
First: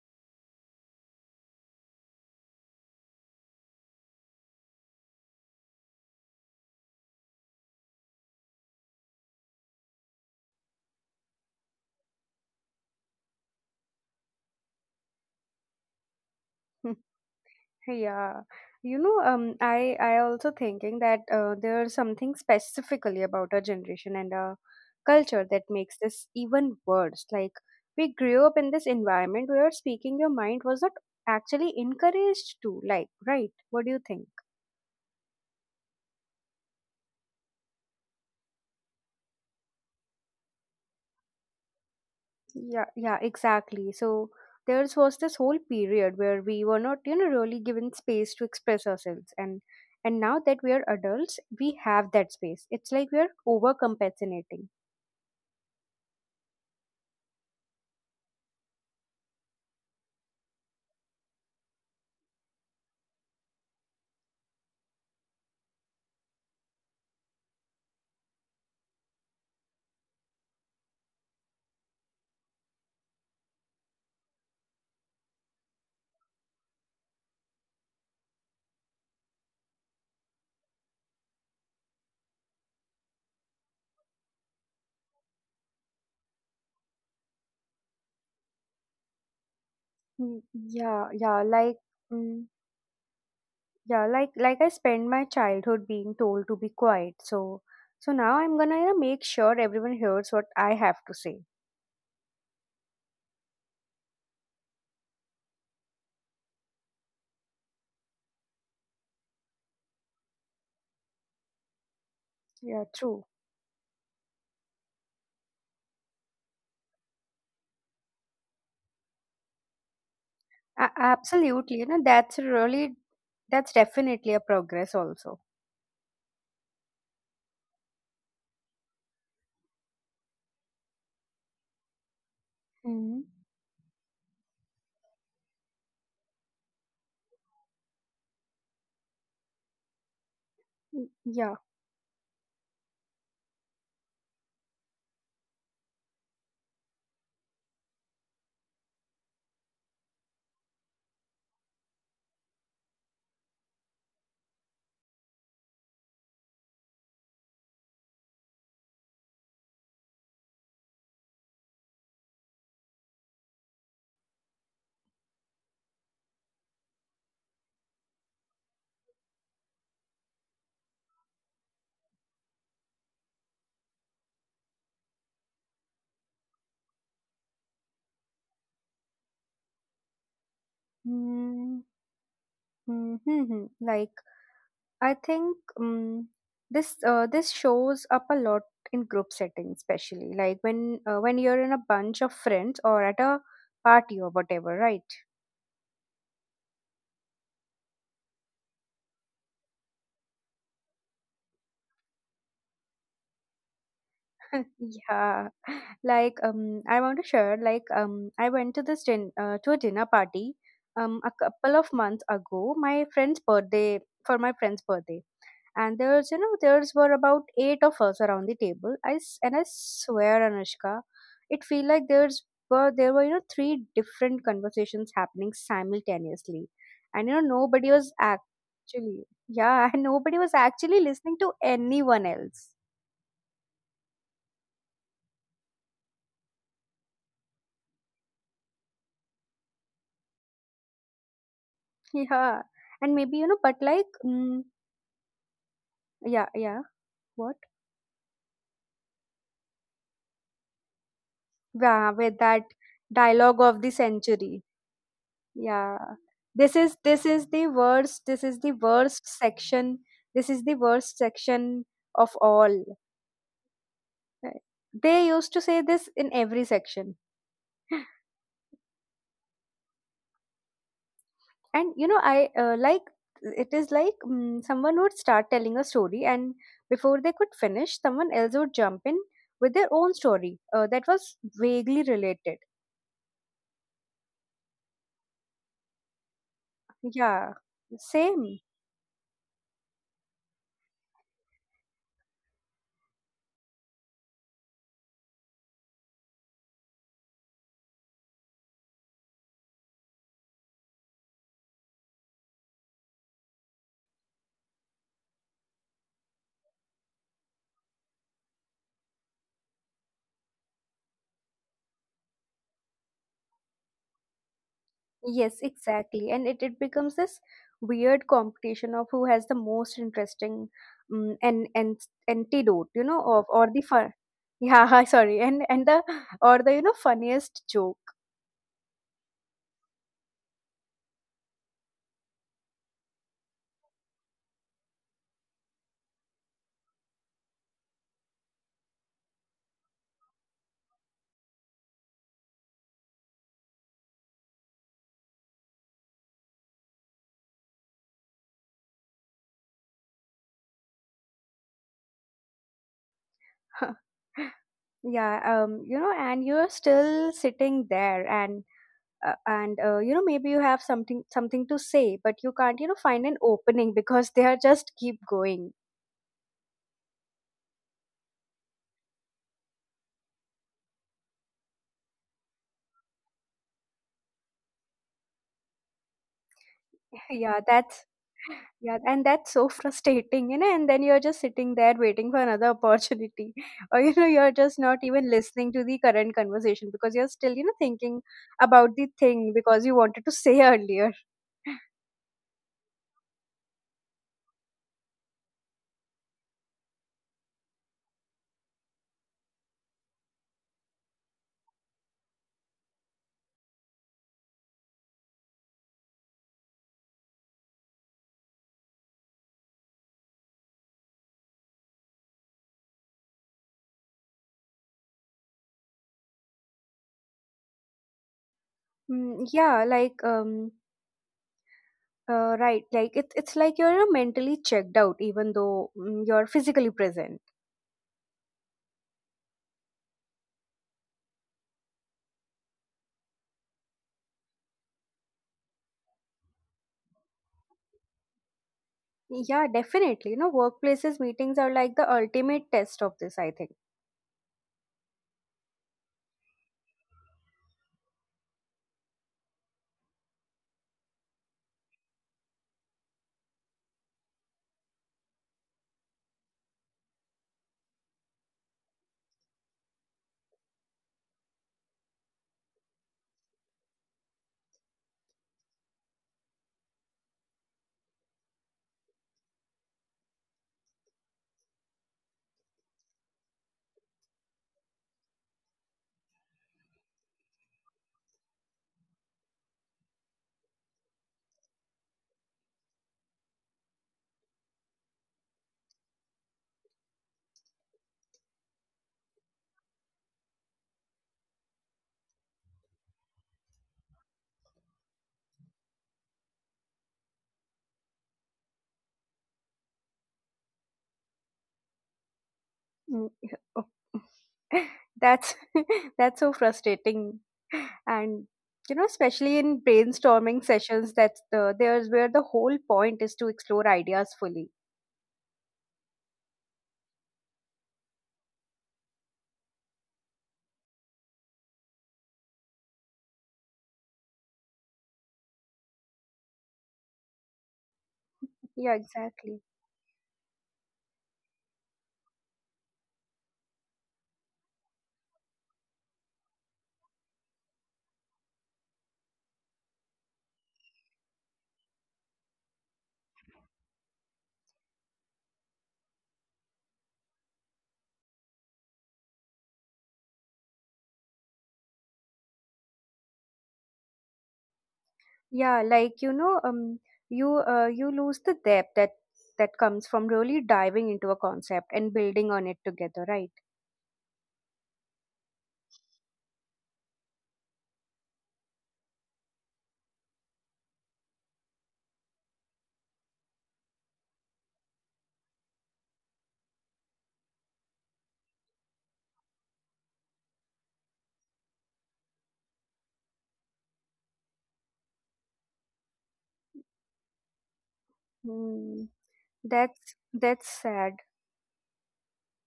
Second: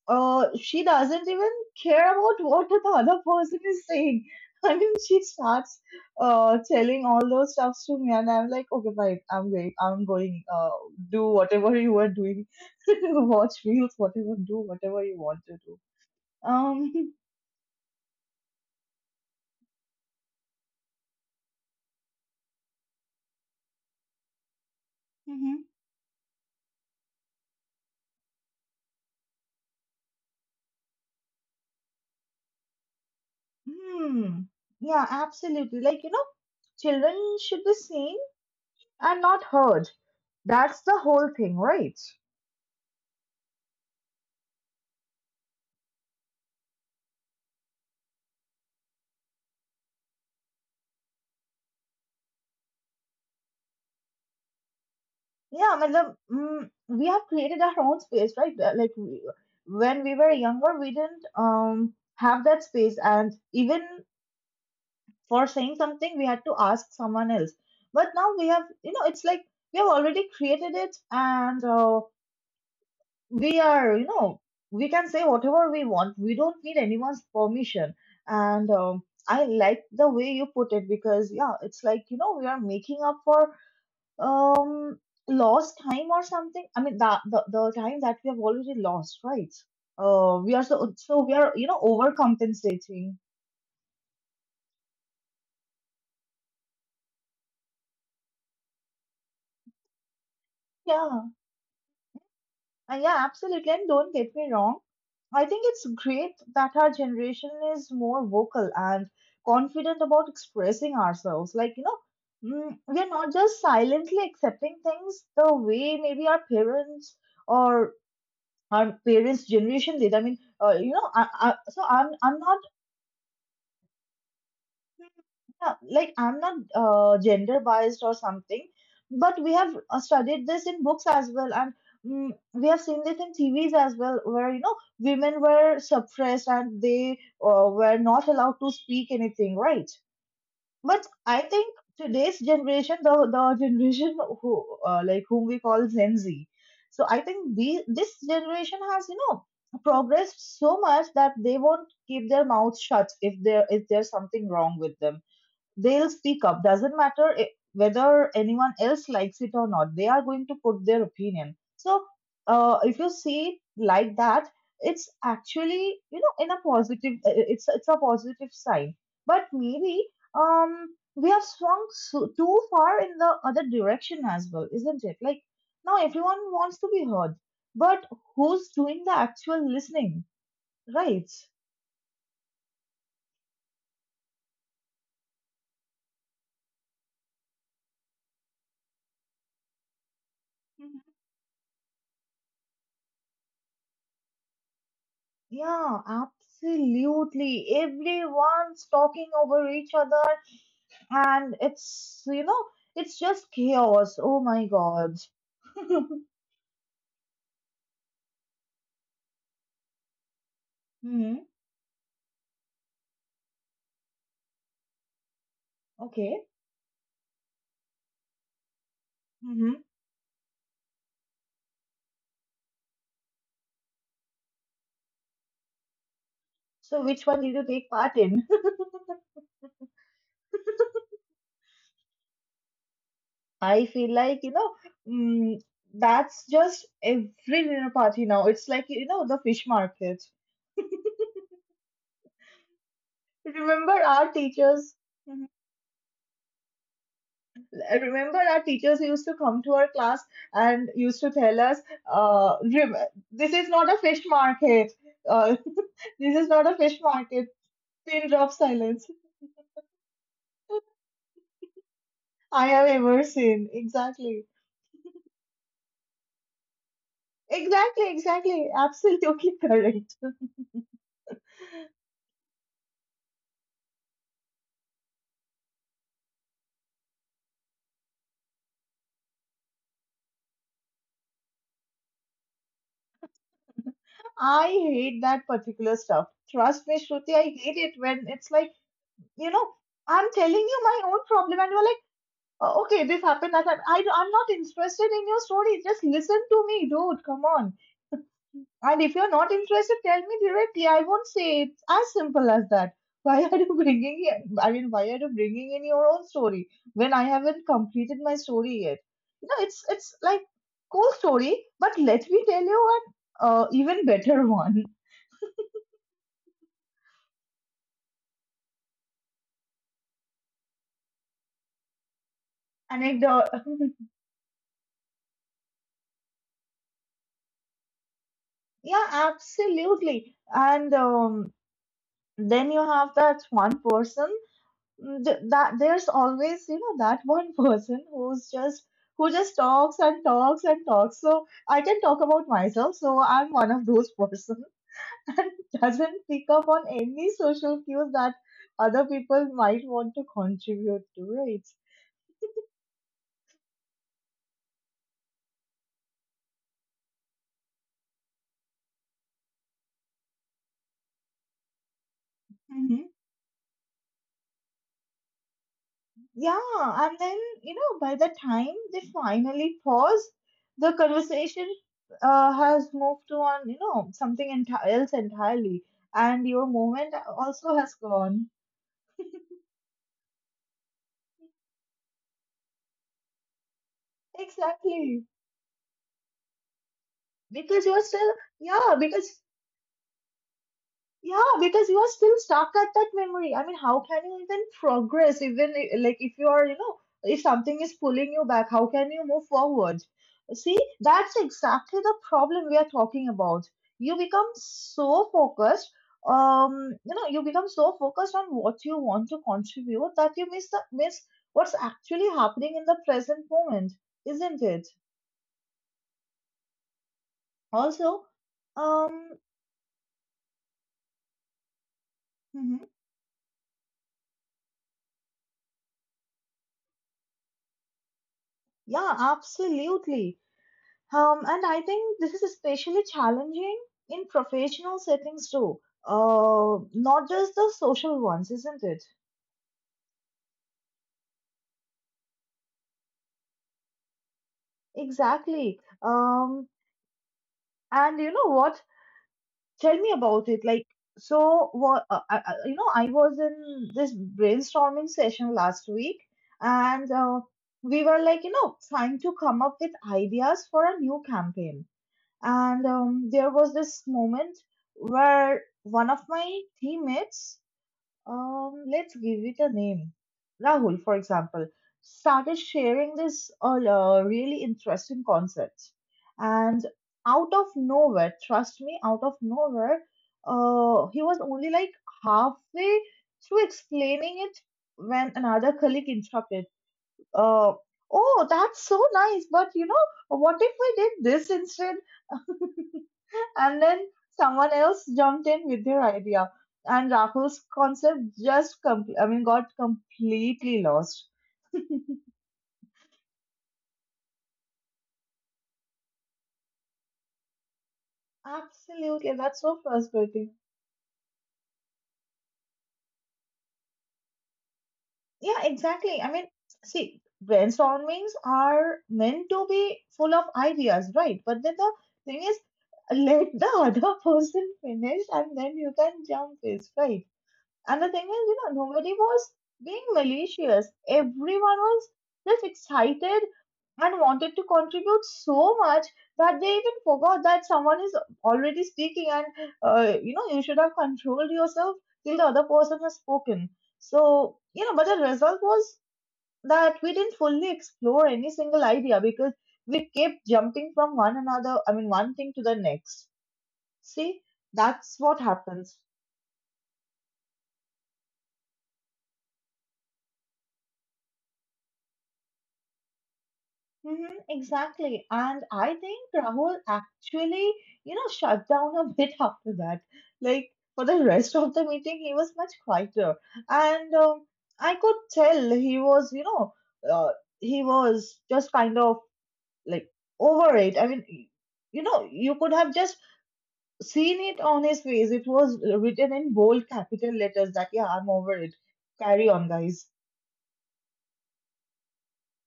[SPEAKER 2] she doesn't even care about what the other person is saying. I mean, she starts telling all those stuffs to me, and I'm like, okay, fine, I'm going, do whatever you are doing, watch reels, whatever, do whatever you want to do. Um,
[SPEAKER 1] Yeah. You know, I also thinking that there's something specifically about our generation and our culture that
[SPEAKER 2] mhm.
[SPEAKER 1] makes this even worse. Like, we grew up in this environment where speaking your mind was not actually encouraged to. Like, right? What do you think?
[SPEAKER 2] hmm, yeah, absolutely. Like, you know, children should be seen and not heard. That's the whole thing, right?
[SPEAKER 1] Yeah, yeah, exactly. So there's was this whole period where we were not, you know, really given space to express ourselves, and now that we are adults, we have that space. It's like we are overcompensating.
[SPEAKER 2] Yeah, matlab, we have created our own space, right? Like when we were younger, we didn't have that space, and even for saying something, we had to ask someone else. But now we have, you know, it's like we have already created it, and we are, you know, we can say whatever we want. We don't need anyone's permission. And I like the way you put it because, yeah, it's like you know we are making up for um lost time or something. I mean the time that we have already lost, right.
[SPEAKER 1] Mm,
[SPEAKER 2] We are
[SPEAKER 1] yeah,
[SPEAKER 2] so we
[SPEAKER 1] yeah,
[SPEAKER 2] are you
[SPEAKER 1] like,
[SPEAKER 2] know
[SPEAKER 1] mm,
[SPEAKER 2] overcompensating.
[SPEAKER 1] like I spent my childhood being told to be quiet. So so now I'm gonna, you know, make sure everyone hears what I have to
[SPEAKER 2] Yeah.
[SPEAKER 1] say.
[SPEAKER 2] Yeah, absolutely, and don't get me wrong, I think it's great that our generation is more vocal and confident about expressing ourselves like you know
[SPEAKER 1] Yeah,
[SPEAKER 2] we are
[SPEAKER 1] true.
[SPEAKER 2] not just silently accepting things the way maybe our parents or our parents generation did. I mean you know I,
[SPEAKER 1] Absolutely.
[SPEAKER 2] so
[SPEAKER 1] You know,
[SPEAKER 2] i'm
[SPEAKER 1] that's
[SPEAKER 2] i'm not.
[SPEAKER 1] really that's definitely a progress also.
[SPEAKER 2] Yeah, like I'm not gender biased or something, but we have studied this in books as well, and we have seen this in TVs as well, where you know women were suppressed and they were not allowed to speak anything, right? But
[SPEAKER 1] Mm,
[SPEAKER 2] I
[SPEAKER 1] yeah.
[SPEAKER 2] think today's generation, the generation whom we call Gen Z, so I think the this generation has, you know, progressed so much that they won't keep their mouths shut if there if there's something wrong with them. They'll speak up, doesn't matter, whether anyone else likes it or not, they are going to put their opinion. So if you see it like that, it's actually, you know, in a positive it's a positive sign. But maybe um we have swung too far in the other direction as well, isn't it? Like now everyone wants to be heard, but who's doing the actual listening, right?
[SPEAKER 1] Mm, hmm. Like, I think this this shows up a lot in group settings, especially like when you're in a bunch of friends or at a party or whatever, right?
[SPEAKER 2] Yeah, absolutely. Everyone's talking over each other, and it's, you know, it's just chaos. Oh my God.
[SPEAKER 1] Yeah. Like, I want to share. Like, I went to this to a dinner party a
[SPEAKER 2] Hmm.
[SPEAKER 1] couple of months ago. My friend's birthday For my friend's birthday, and there's you
[SPEAKER 2] Okay.
[SPEAKER 1] know there's were about eight of us around the table, and I
[SPEAKER 2] Hmm.
[SPEAKER 1] swear, Anushka, it feel like there were, three different conversations happening simultaneously.
[SPEAKER 2] So, which
[SPEAKER 1] And you know
[SPEAKER 2] one did you take
[SPEAKER 1] nobody was
[SPEAKER 2] part in?
[SPEAKER 1] actually Yeah, and nobody was actually listening to anyone else.
[SPEAKER 2] I feel like, you know, mm, that's just every dinner party now. It's like, you know, the fish market.
[SPEAKER 1] Yeah. And maybe, you know, but
[SPEAKER 2] Remember
[SPEAKER 1] like,
[SPEAKER 2] our teachers? Mm-hmm.
[SPEAKER 1] yeah, yeah. What?
[SPEAKER 2] I remember our teachers used to come to our class and used to tell us,
[SPEAKER 1] Yeah, with that
[SPEAKER 2] "Rem- this
[SPEAKER 1] dialogue
[SPEAKER 2] is
[SPEAKER 1] of
[SPEAKER 2] not
[SPEAKER 1] the
[SPEAKER 2] a fish
[SPEAKER 1] century.
[SPEAKER 2] market. Uh,
[SPEAKER 1] Yeah.
[SPEAKER 2] this is not
[SPEAKER 1] This
[SPEAKER 2] a
[SPEAKER 1] is
[SPEAKER 2] fish
[SPEAKER 1] this is
[SPEAKER 2] market.
[SPEAKER 1] the worst
[SPEAKER 2] Pin
[SPEAKER 1] this
[SPEAKER 2] drop
[SPEAKER 1] is the
[SPEAKER 2] silence
[SPEAKER 1] worst section. This is the worst section of
[SPEAKER 2] I
[SPEAKER 1] all.
[SPEAKER 2] have ever seen. Exactly.
[SPEAKER 1] Right. They used to say this in every section.
[SPEAKER 2] Exactly, exactly. Absolutely correct.
[SPEAKER 1] And you know, I like, it is like, someone would start telling a story, and before they could finish, someone else would jump in with their own story, that was vaguely related.
[SPEAKER 2] I hate that particular stuff. Trust me, Shruti, I
[SPEAKER 1] Yeah,
[SPEAKER 2] hate it when it's
[SPEAKER 1] same.
[SPEAKER 2] like, you know, I'm telling you my own problem and you're like, "Oh, okay, this happened, that happened. I'm not interested in your story. Just listen to me, dude. Come on. And if you're not interested, tell me directly. I won't say it. It's as simple as that. Why are you bringing in? I mean, why are you bringing in your own story when I haven't completed my story yet? You know, it's like cool story, but let me tell you an even better one.
[SPEAKER 1] Yes, exactly. And it becomes this weird competition of who has the most interesting, and antidote, you know, of
[SPEAKER 2] Anecdote.
[SPEAKER 1] or the fun. Yeah, sorry, and the, or the, you know, funniest joke.
[SPEAKER 2] Yeah, absolutely. And then you have that one person. That there's always, you know, that one person who's just, who just talks and talks and talks, so I can talk about myself, so I'm one of those person and doesn't pick up on any social cues that other people might want to contribute to, right?
[SPEAKER 1] Yeah, you know, and you're still sitting there, and you know, maybe you have something to say, but you can't, you know,
[SPEAKER 2] Hmm.
[SPEAKER 1] find an opening because they are just keep going.
[SPEAKER 2] Yeah, and then, you know, by the time they finally pause, the conversation has moved to on, you know, something else entirely, and your moment
[SPEAKER 1] Yeah,
[SPEAKER 2] also has
[SPEAKER 1] that's
[SPEAKER 2] gone.
[SPEAKER 1] yeah, and that's so frustrating, you know. And then you're just sitting there waiting for another opportunity, or, you know, you're just not
[SPEAKER 2] Exactly.
[SPEAKER 1] even listening to the current conversation because you're still, you know,
[SPEAKER 2] Because you're
[SPEAKER 1] thinking
[SPEAKER 2] still, yeah,
[SPEAKER 1] about the
[SPEAKER 2] because,
[SPEAKER 1] thing because you wanted to say earlier.
[SPEAKER 2] yeah, because you are still stuck at that memory. I mean, how can you even progress, even like if you are, you know, if something is pulling you back, how can you move forward? See, that's exactly the problem we are talking about. You become so focused, um, you know, you become so focused on what you want to contribute that you miss what's actually happening in the present moment, isn't it? Also, um,
[SPEAKER 1] Mm, yeah, like,
[SPEAKER 2] mhm.
[SPEAKER 1] right, like it's like you're, mentally checked out, even though, you're physically present.
[SPEAKER 2] Yeah, absolutely. And I think this is especially challenging in professional settings too, not just the social ones, isn't it?
[SPEAKER 1] Yeah, definitely. You know, workplaces meetings are like the ultimate test of this, I think.
[SPEAKER 2] Exactly. And you know what? Tell me about it. Like, so what? You know, I was in this brainstorming session last week, and we were like, you know, trying to come up with ideas for a new campaign. And there was this moment where one of my teammates, let's give it a name, Rahul, for example, started sharing this really interesting concept. And out of nowhere, trust me, out of nowhere, he was only like halfway through explaining it when another colleague interrupted. Uh, oh, that's so nice, but you know, what if we did this instead? And then someone else jumped in with their idea, and Rahul's concept just I mean got completely lost.
[SPEAKER 1] Mm, oh, that's that's so frustrating, and you know,
[SPEAKER 2] Absolutely,
[SPEAKER 1] especially
[SPEAKER 2] that's
[SPEAKER 1] in
[SPEAKER 2] so frustrating.
[SPEAKER 1] brainstorming sessions, that's the there's where the whole point is to explore ideas fully.
[SPEAKER 2] Yeah, exactly. I mean, see, brainstormings are meant to be full of ideas, right? But then the thing is, let the other person finish, and then you can jump this, right? And the thing is, you know,
[SPEAKER 1] Yeah,
[SPEAKER 2] nobody was
[SPEAKER 1] exactly.
[SPEAKER 2] being malicious. Everyone was just excited and wanted to contribute so much that they even forgot that someone is already speaking and, you know, you should have controlled yourself till the other person has spoken. So, you know, but the result was that we didn't fully explore any single idea because we kept jumping from one another, I mean, one thing to the next. See, that's what
[SPEAKER 1] Yeah,
[SPEAKER 2] happens.
[SPEAKER 1] like, you know, you lose the depth that comes from really diving into a concept and building on it together, right?
[SPEAKER 2] Mm-hmm, exactly. And I think Rahul actually, you know, shut down a bit after that. Like, for the rest of the meeting, he was much quieter. And I could tell he was, you know, uh, he was just kind of like over it. I mean, you know, you could have just seen it on his face. It was written in bold capital letters that, yeah, I'm over it.
[SPEAKER 1] Mm,
[SPEAKER 2] Carry on,
[SPEAKER 1] that's
[SPEAKER 2] guys.
[SPEAKER 1] that's sad.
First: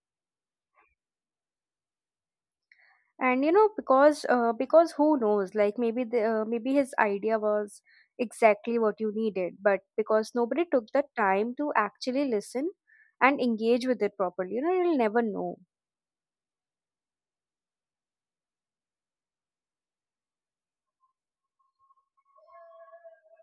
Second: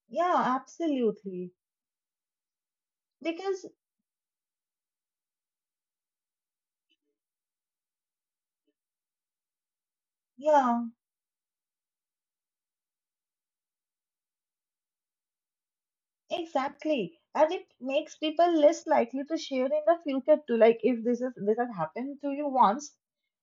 [SPEAKER 2] Yeah, absolutely.
[SPEAKER 1] And, you
[SPEAKER 2] Because,
[SPEAKER 1] know, because, because who knows, like maybe the, maybe his idea was exactly what you needed, but because nobody
[SPEAKER 2] yeah.
[SPEAKER 1] took the time to actually listen and engage with it properly, you know, you'll never know.
[SPEAKER 2] Exactly. And it makes people less likely to share in the future too. Like if this has happened to you once,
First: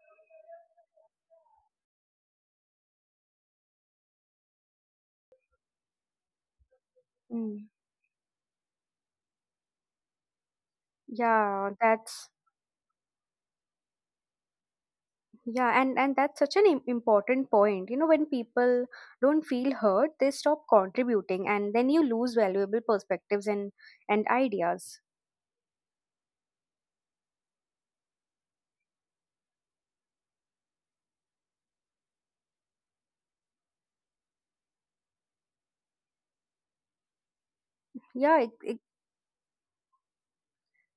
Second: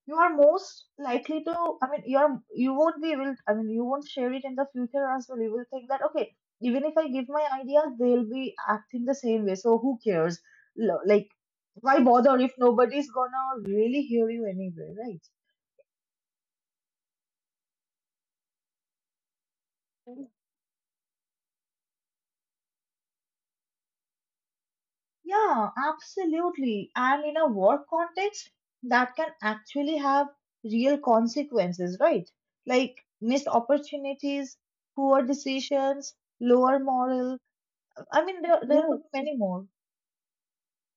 [SPEAKER 2] you are most likely to, I mean you won't be able, I mean you won't share it in the future as well. You will think that, okay, even if I give my
[SPEAKER 1] Mm.
[SPEAKER 2] ideas, they'll be acting the same way. So who cares? Like,
[SPEAKER 1] yeah
[SPEAKER 2] why
[SPEAKER 1] that's
[SPEAKER 2] bother if nobody's gonna really hear you anyway, right?
[SPEAKER 1] yeah. And that's such an important point, you know. When people don't feel heard, they stop contributing, and then you lose valuable perspectives and ideas.
[SPEAKER 2] Yeah, absolutely. And in a work context, that can actually have real consequences, right? Like missed opportunities, poor decisions, lower moral. I mean,
[SPEAKER 1] Yeah,
[SPEAKER 2] there Yes. could be Yes. many more.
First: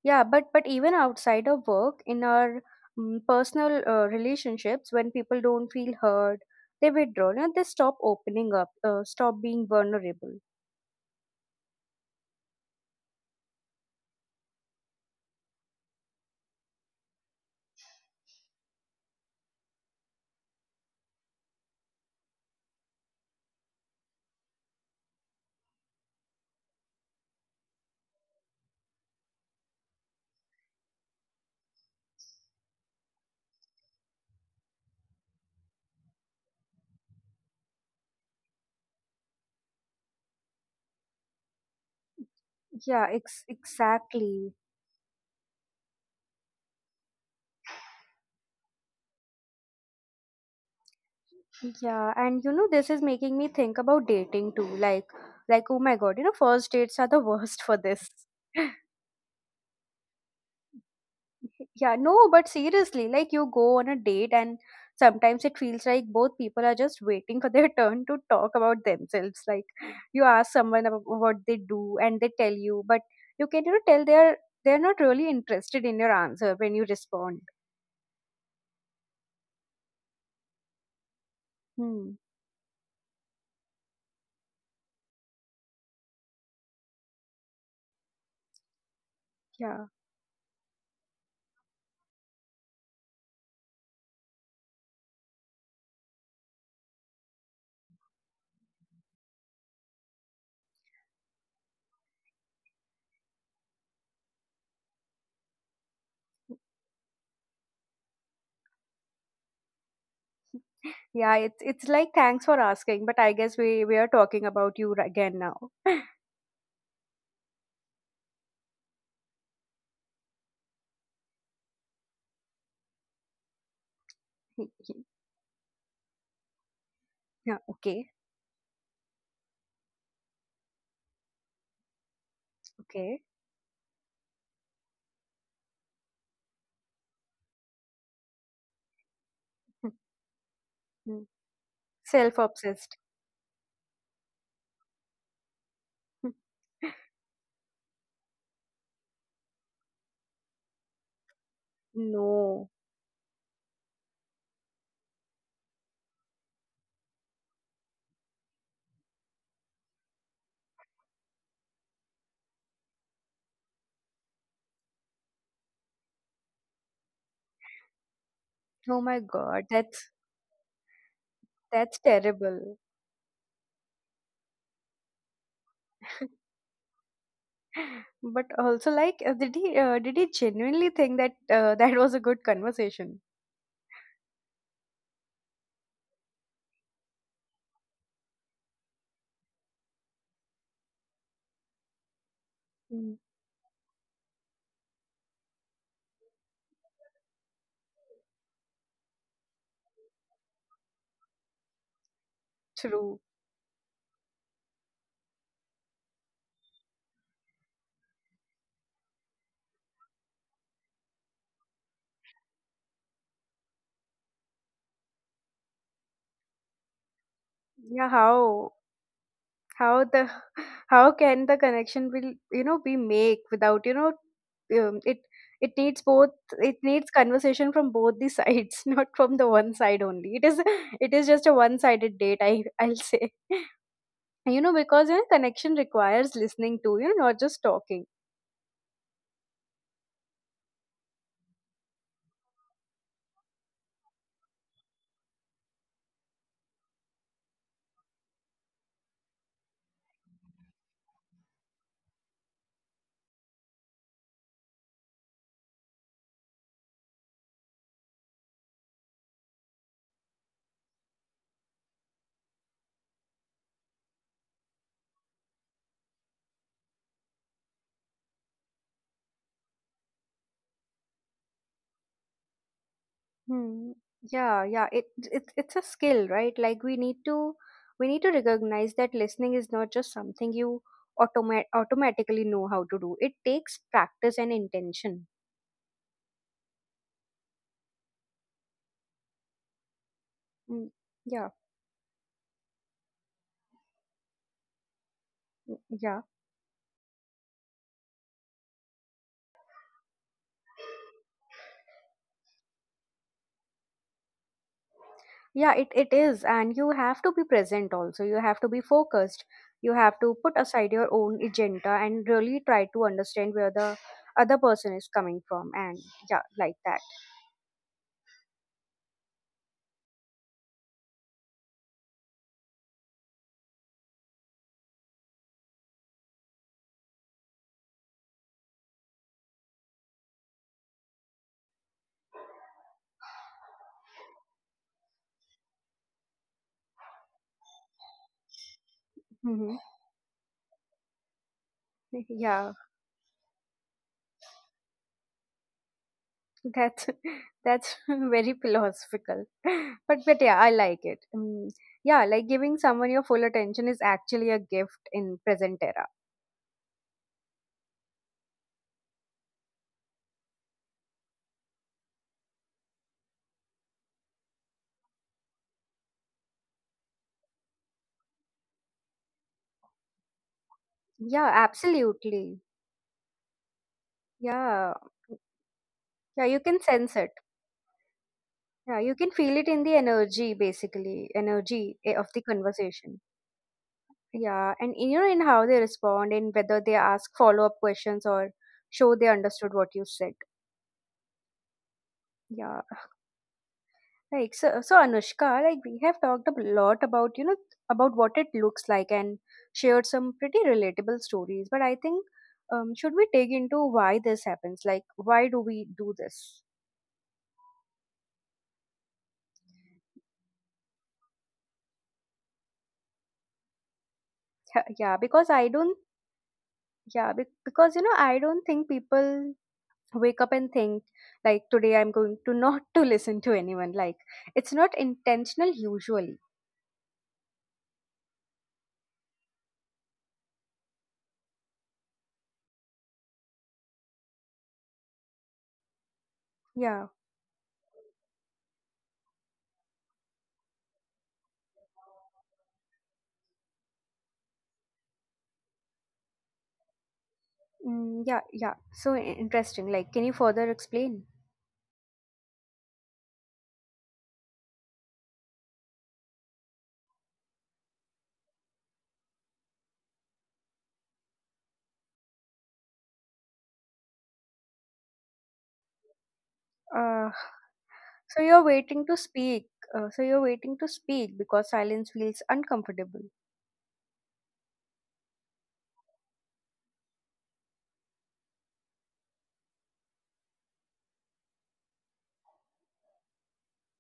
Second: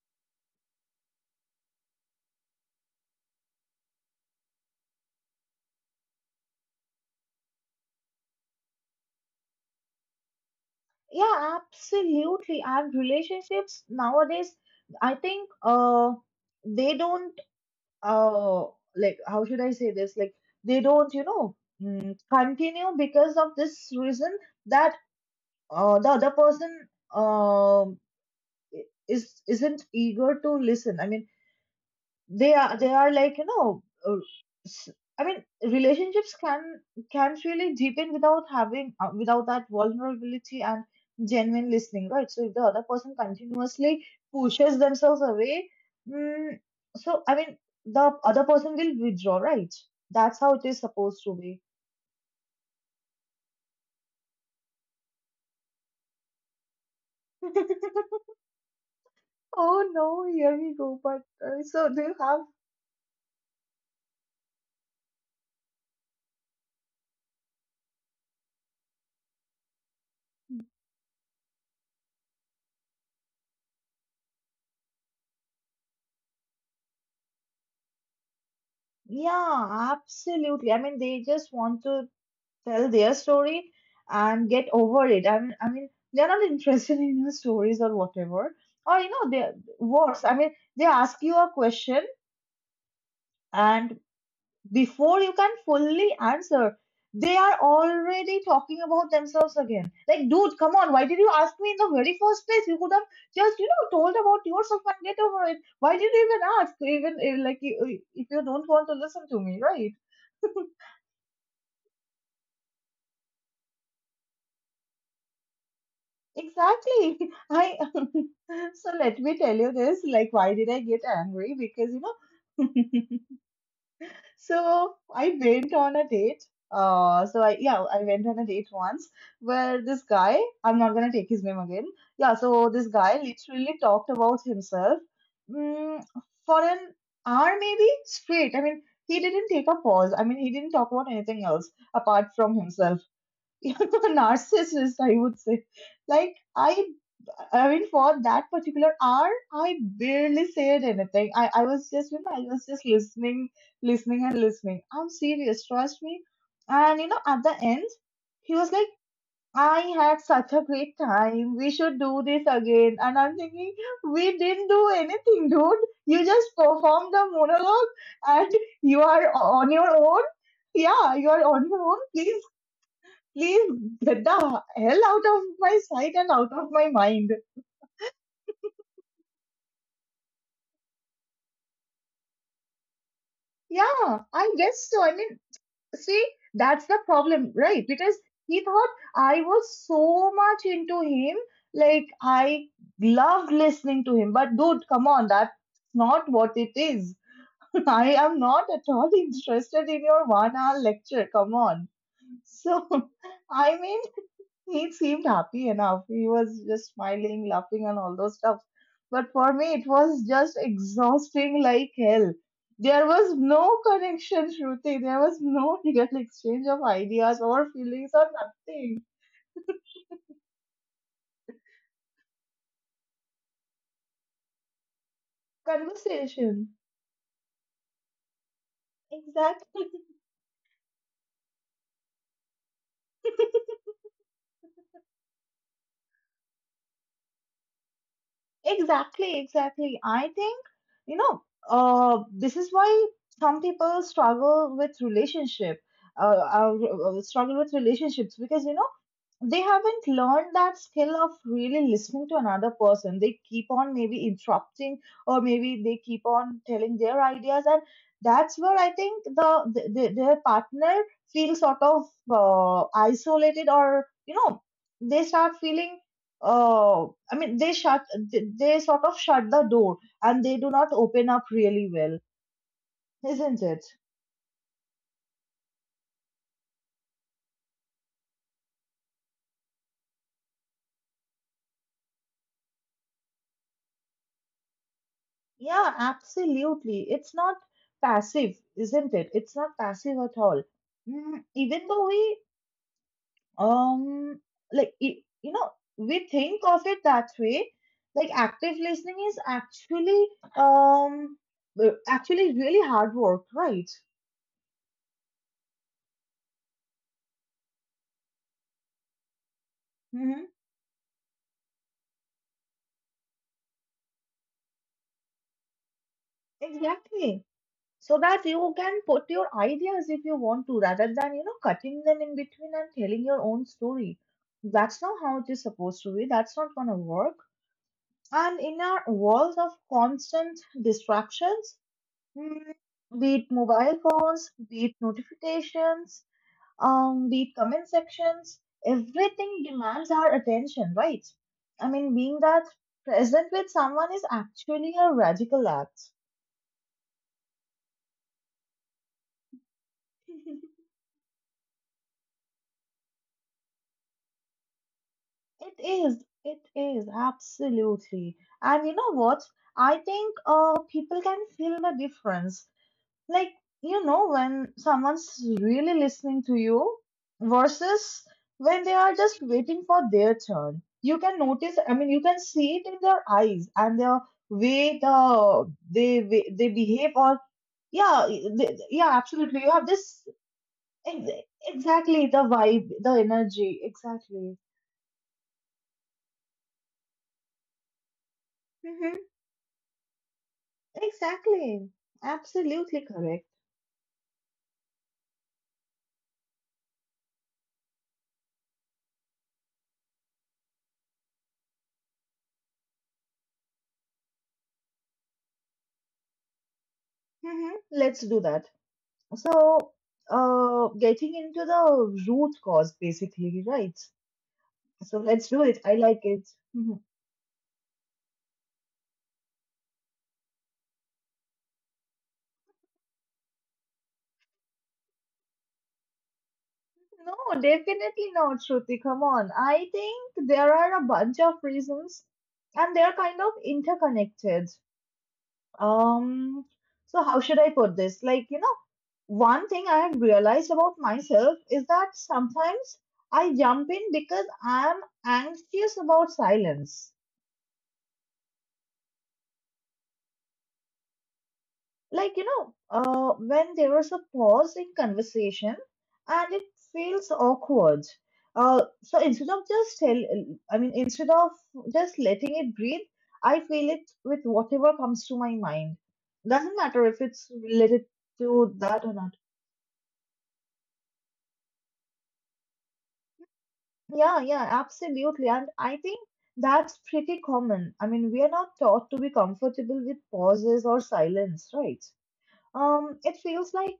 [SPEAKER 1] yeah, but even outside of work, in our, personal, relationships, when people don't feel heard, they withdraw. Now they stop opening up, stop being vulnerable.
[SPEAKER 2] Yeah, absolutely. And relationships nowadays, I think, they don't, uh, like, how should I say this? Like, they don't, you know, continue because of this reason, that the other person um, is isn't eager to listen. I mean, they are like, you know, s- I mean, relationships can really deepen without having without that vulnerability and genuine listening, right? So if the other
[SPEAKER 1] Yeah,
[SPEAKER 2] person continuously
[SPEAKER 1] exactly.
[SPEAKER 2] pushes themselves away, mm, so I mean, the other person will withdraw, right? That's how it is supposed to be.
[SPEAKER 1] Yeah, and you know, this is making me think about dating too. Like, oh my god, you know, first dates are the worst for this.
[SPEAKER 2] Oh no, here we go. But so
[SPEAKER 1] Yeah,
[SPEAKER 2] do you
[SPEAKER 1] no,
[SPEAKER 2] have
[SPEAKER 1] but seriously, like, you go on a date and sometimes it feels like both people are just waiting for their turn to talk about themselves. Like, you ask someone about what they do and they tell you, but you can, you know, tell they're not really interested in your answer when you respond.
[SPEAKER 2] Yeah, absolutely. I mean, they just want to
[SPEAKER 1] Hmm.
[SPEAKER 2] tell their story and get over it. I mean, they're not interested in your stories or whatever. Or you know, they
[SPEAKER 1] Yeah.
[SPEAKER 2] worse. I mean, they ask you a question, and before you can fully answer, they are already talking about themselves again. Like, dude, come on, why did you ask me in the very first place? You could have just, you know, told about yourself and get over it. Why did you even ask? Even if, like, if you don't want to listen to me, right?
[SPEAKER 1] Yeah, it's like, thanks for asking, but I guess we are talking about you, again now.
[SPEAKER 2] Exactly. I so let me tell you this, like why did I get angry? Because you know, so I went on a date. So I,
[SPEAKER 1] Yeah,
[SPEAKER 2] yeah, I
[SPEAKER 1] okay.
[SPEAKER 2] went on a date once where this guy, I'm not gonna take his name again. Yeah, so this guy
[SPEAKER 1] Okay.
[SPEAKER 2] literally talked about himself, mm, for an hour maybe straight. I mean, he didn't take a
[SPEAKER 1] Hmm,
[SPEAKER 2] pause. I mean, he didn't talk about
[SPEAKER 1] hmm.
[SPEAKER 2] anything else apart from
[SPEAKER 1] Self-obsessed.
[SPEAKER 2] himself. You know, a narcissist, I would say. Like I I mean, for that particular hour, I barely said anything. I was just, you know, I was
[SPEAKER 1] No.
[SPEAKER 2] just listening, listening and listening. I'm serious, trust me. And, you know, at the end, he was like, I had such a great time. We should do this again. And I'm thinking, we didn't do anything, dude. You just performed the monologue and you
[SPEAKER 1] Oh my
[SPEAKER 2] are
[SPEAKER 1] God,
[SPEAKER 2] on your own. Yeah, you are on your own.
[SPEAKER 1] that's
[SPEAKER 2] Please,
[SPEAKER 1] terrible.
[SPEAKER 2] please get the hell out of my sight and out of my mind.
[SPEAKER 1] But also, like, did he genuinely think that, that was a good conversation?
[SPEAKER 2] Yeah, I guess so. I mean, see, that's the problem, right? Because he thought I was so much into him, like I
[SPEAKER 1] Mm.
[SPEAKER 2] loved listening to him. But dude, come on, that's not what it is. I am not at all interested in your 1 hour lecture. Come on. So,
[SPEAKER 1] True.
[SPEAKER 2] I mean, he seemed happy enough. He was just smiling, laughing, and all those stuff. But for me, it was just exhausting like hell. There was no connection, Shruti. There was no real exchange of ideas or feelings
[SPEAKER 1] Yeah.
[SPEAKER 2] or nothing.
[SPEAKER 1] How the how can the connection, will, you know, be make without, you know, um, it it needs both,
[SPEAKER 2] Conversation.
[SPEAKER 1] it needs conversation from both the sides, not from the one
[SPEAKER 2] Exactly.
[SPEAKER 1] side only. It is just a one sided date. I'll say. You know, because, you know, connection requires listening too. You know, not just talking.
[SPEAKER 2] Exactly. Exactly. I think, you know, this is why some people struggle with relationship. Uh, uh, struggle with relationships because you know they haven't learned that skill of really listening to another person. They keep on maybe interrupting, or maybe they keep on telling their ideas, and that's where I think the their partner feels sort of, isolated, or you know, they start feeling. Uh, I mean, they sort of shut the door, and they do not open up really well, isn't it?
[SPEAKER 1] Hmm. Yeah, yeah. It's a skill, right? Like, we need to recognize that listening is not just something you automatically know how to do. It takes practice and intention.
[SPEAKER 2] Yeah, absolutely. It's not passive, isn't it? It's not passive at all.
[SPEAKER 1] Mm,
[SPEAKER 2] Mm,
[SPEAKER 1] yeah,
[SPEAKER 2] even though we, um, like, you know,
[SPEAKER 1] yeah,
[SPEAKER 2] we think of it that way, like, active listening is actually, um, actually really hard work, right?
[SPEAKER 1] yeah. It is, and you have to be present also. You have to be focused. You have to
[SPEAKER 2] Mm-hmm.
[SPEAKER 1] put aside your own agenda and really try to understand where the other person is coming from, and yeah, like that.
[SPEAKER 2] Exactly. So that you can put your ideas if you want to, rather than, cutting them in between and telling your own story. That's not how it is supposed to be. That's not gonna work. And in our world of constant distractions, mm, be it mobile phones, be it notifications, be it comment sections, everything
[SPEAKER 1] Mm-hmm.
[SPEAKER 2] demands our attention, right? I mean, being that
[SPEAKER 1] Yeah,
[SPEAKER 2] present with someone is actually a radical act.
[SPEAKER 1] That's that's very philosophical, but yeah, I like it. Mm, yeah, like, giving someone your full attention is actually a gift in
[SPEAKER 2] It
[SPEAKER 1] present era.
[SPEAKER 2] is. It is absolutely. And you know what? I think people can feel the difference, like you know, when someone's really listening to you versus when they are just waiting for their turn, you can
[SPEAKER 1] Yeah,
[SPEAKER 2] notice, I mean, you can
[SPEAKER 1] absolutely.
[SPEAKER 2] see it in their eyes and their
[SPEAKER 1] Yeah,
[SPEAKER 2] way
[SPEAKER 1] yeah, you
[SPEAKER 2] they
[SPEAKER 1] can
[SPEAKER 2] behave,
[SPEAKER 1] sense it.
[SPEAKER 2] or yeah, they,
[SPEAKER 1] Yeah,
[SPEAKER 2] yeah,
[SPEAKER 1] you can feel
[SPEAKER 2] absolutely,
[SPEAKER 1] it
[SPEAKER 2] you
[SPEAKER 1] in
[SPEAKER 2] have
[SPEAKER 1] the
[SPEAKER 2] this
[SPEAKER 1] energy, basically,
[SPEAKER 2] exactly,
[SPEAKER 1] of the
[SPEAKER 2] the vibe, the
[SPEAKER 1] conversation.
[SPEAKER 2] energy, exactly.
[SPEAKER 1] Yeah, and you know, in how they respond, in whether they ask follow up questions or
[SPEAKER 2] Hmm.
[SPEAKER 1] show they understood what you said.
[SPEAKER 2] Exactly.
[SPEAKER 1] Yeah.
[SPEAKER 2] Absolutely correct.
[SPEAKER 1] Right. So, Anushka, like, we have talked a lot about, you know, about what it looks like and shared some pretty relatable stories. But I think, should we dig into why this happens? Like, why do we do this?
[SPEAKER 2] Hmm. Let's do that. So, getting into the root cause, basically, right?
[SPEAKER 1] Yeah, yeah,
[SPEAKER 2] So let's do it. I like it. Mhm.
[SPEAKER 1] because, you know, I don't think people wake up and think, like, today I'm going to not to listen to anyone. Like, it's not intentional usually.
[SPEAKER 2] No, definitely not, Shruti. Come on. I think there are a bunch of reasons, and they're kind of interconnected. Um,
[SPEAKER 1] Yeah.
[SPEAKER 2] so how should I put this? Like, you know, one thing I have realized about myself is that sometimes I jump in because I'm anxious about silence,
[SPEAKER 1] Mm, yeah, yeah. So, interesting. Like, can you further explain?
[SPEAKER 2] like, you know, when there is a pause in conversation and it feels awkward. So instead of just letting it breathe, I feel it with whatever comes to my mind, doesn't matter if
[SPEAKER 1] Uh,
[SPEAKER 2] it's related
[SPEAKER 1] so you're
[SPEAKER 2] to that
[SPEAKER 1] waiting
[SPEAKER 2] or
[SPEAKER 1] to
[SPEAKER 2] not.
[SPEAKER 1] speak. So you're waiting to speak because silence feels uncomfortable.
[SPEAKER 2] Yeah, yeah, absolutely. And I think that's pretty common. I mean, we are not taught to be comfortable with pauses or silence, right? Um, it feels like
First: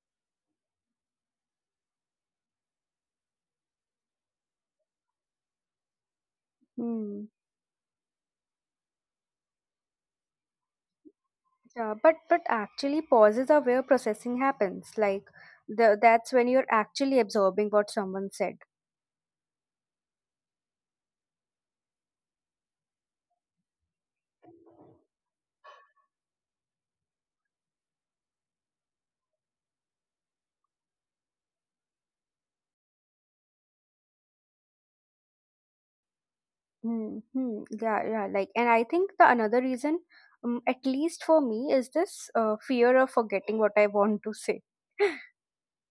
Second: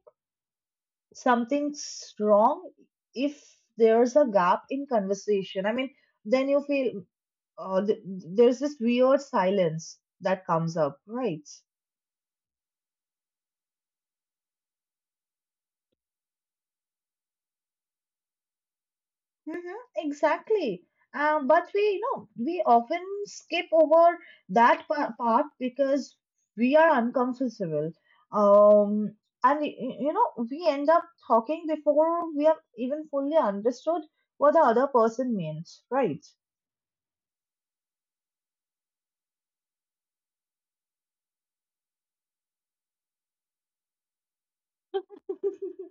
[SPEAKER 2] something's wrong if there's a gap in conversation. I mean, then you feel
[SPEAKER 1] Hmm.
[SPEAKER 2] there's this weird silence that comes up, right?
[SPEAKER 1] Yeah, but actually pauses are where processing happens. Like, that's when you're actually absorbing what someone said.
[SPEAKER 2] Mm-hmm, exactly. But we, you know, we often skip over that part because we are uncomfortable. Um, and, you know, we end up talking before we have even fully understood what the other person means, right?
[SPEAKER 1] Mm-hmm. Yeah, yeah. Like, and I think the another reason, at least for me, is this, fear of forgetting what I want to say.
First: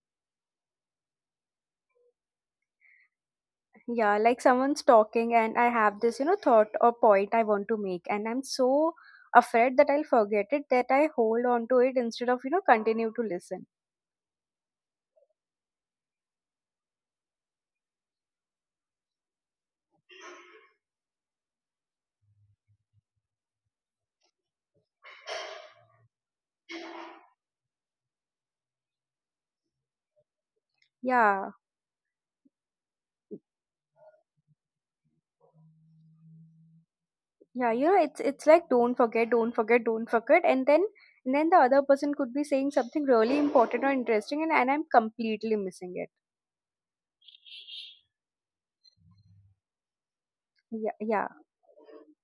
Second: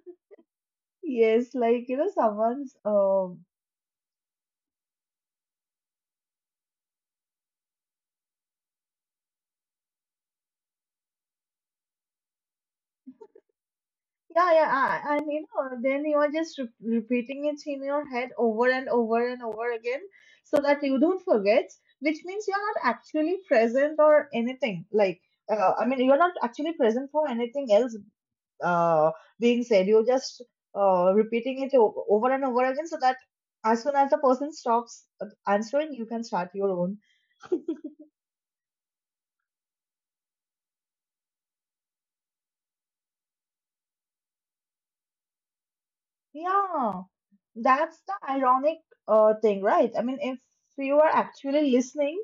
[SPEAKER 2] Yes, like, you know, someone's
[SPEAKER 1] Yeah, like, someone's talking, and I have this, you know, thought or point I want to make, and I'm so afraid that I'll forget it that I hold on to it instead of, you know, continue to listen.
[SPEAKER 2] yeah, yeah, ah, and you know, then you are just repeating it in your head over and over and over again so that you don't forget, which means you're not actually present or anything. Like, you're not actually present for anything else uh being said, you're just
[SPEAKER 1] Yeah,
[SPEAKER 2] repeating it over and over again so that as soon as the person stops answering, you can start your own.
[SPEAKER 1] yeah, you know, it's like, don't forget, don't forget, don't forget, and then the other person could be saying something really important or interesting, and, I'm completely missing it.
[SPEAKER 2] Yeah. That's the ironic thing, right? I mean, if
[SPEAKER 1] Yeah,
[SPEAKER 2] you are
[SPEAKER 1] yeah.
[SPEAKER 2] actually listening,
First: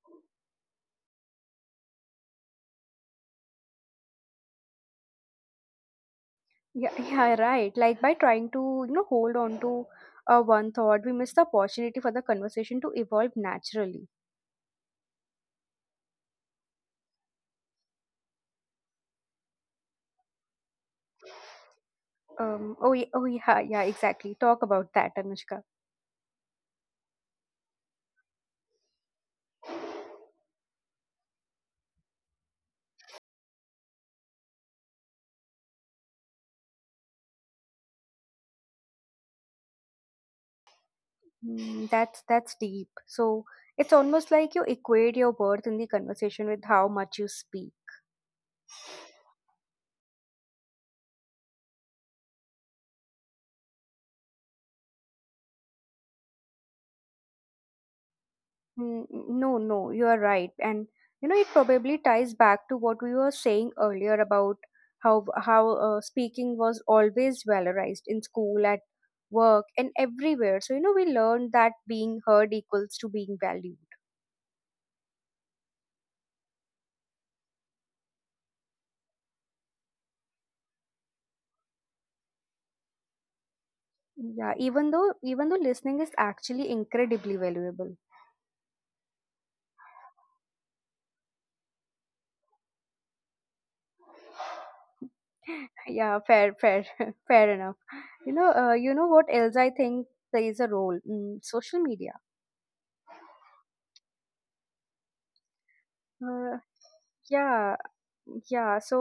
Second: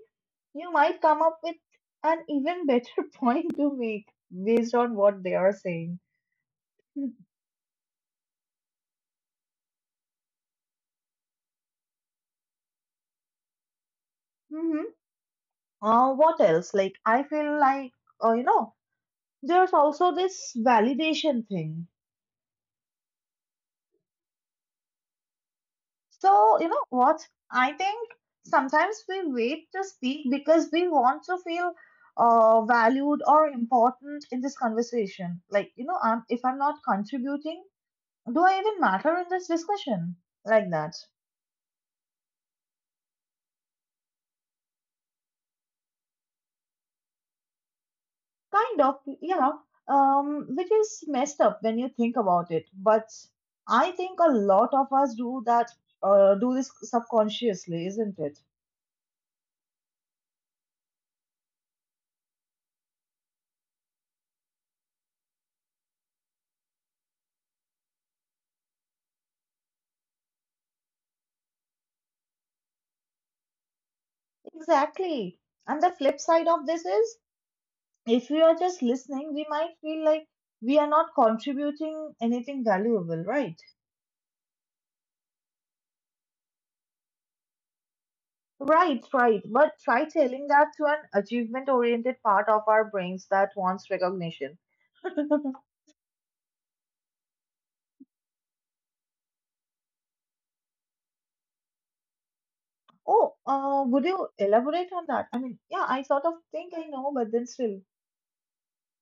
[SPEAKER 2] you might come up with an even better point to make based on what they are saying.
[SPEAKER 1] Yeah, yeah, right. Like, by trying to, you know, hold on to, one thought, we miss the opportunity for the conversation to evolve naturally.
[SPEAKER 2] Mm-hmm. What else? Like, I feel like, you know, there's also this validation thing.
[SPEAKER 1] Oh, oh, yeah, yeah, exactly. Talk about that, Anushka.
[SPEAKER 2] So, you know what? I think sometimes we wait to speak because we want to feel valued or important in this conversation. Like, you know, if I'm not contributing, do I even matter in this discussion? Like that.
[SPEAKER 1] Mm, that's deep. So, it's almost like you equate your worth in the conversation with how much you speak.
[SPEAKER 2] Kind of, yeah. Which is messed up when you think about it. But I think a lot of us do that, do this subconsciously, isn't it?
[SPEAKER 1] Mm, no, no, you are right, and you know, it probably ties back to what we were saying earlier about how speaking was always valorized in school, at work, and everywhere. So, you know, we learned that being heard equals to being valued.
[SPEAKER 2] Exactly. And the flip side of this is, if we are just listening, we might feel like we are not contributing anything valuable, right?
[SPEAKER 1] Yeah, even though listening is actually incredibly valuable.
[SPEAKER 2] Right, right. But try telling that to an achievement oriented part of our brains that wants recognition.
[SPEAKER 1] Yeah, fair fair fair enough. You know, you know what else I think plays a role? Social media.
[SPEAKER 2] Oh, would you elaborate on that? I mean, yeah, I sort of
[SPEAKER 1] uh,
[SPEAKER 2] think I know, but then
[SPEAKER 1] yeah.
[SPEAKER 2] still,
[SPEAKER 1] Yeah, so,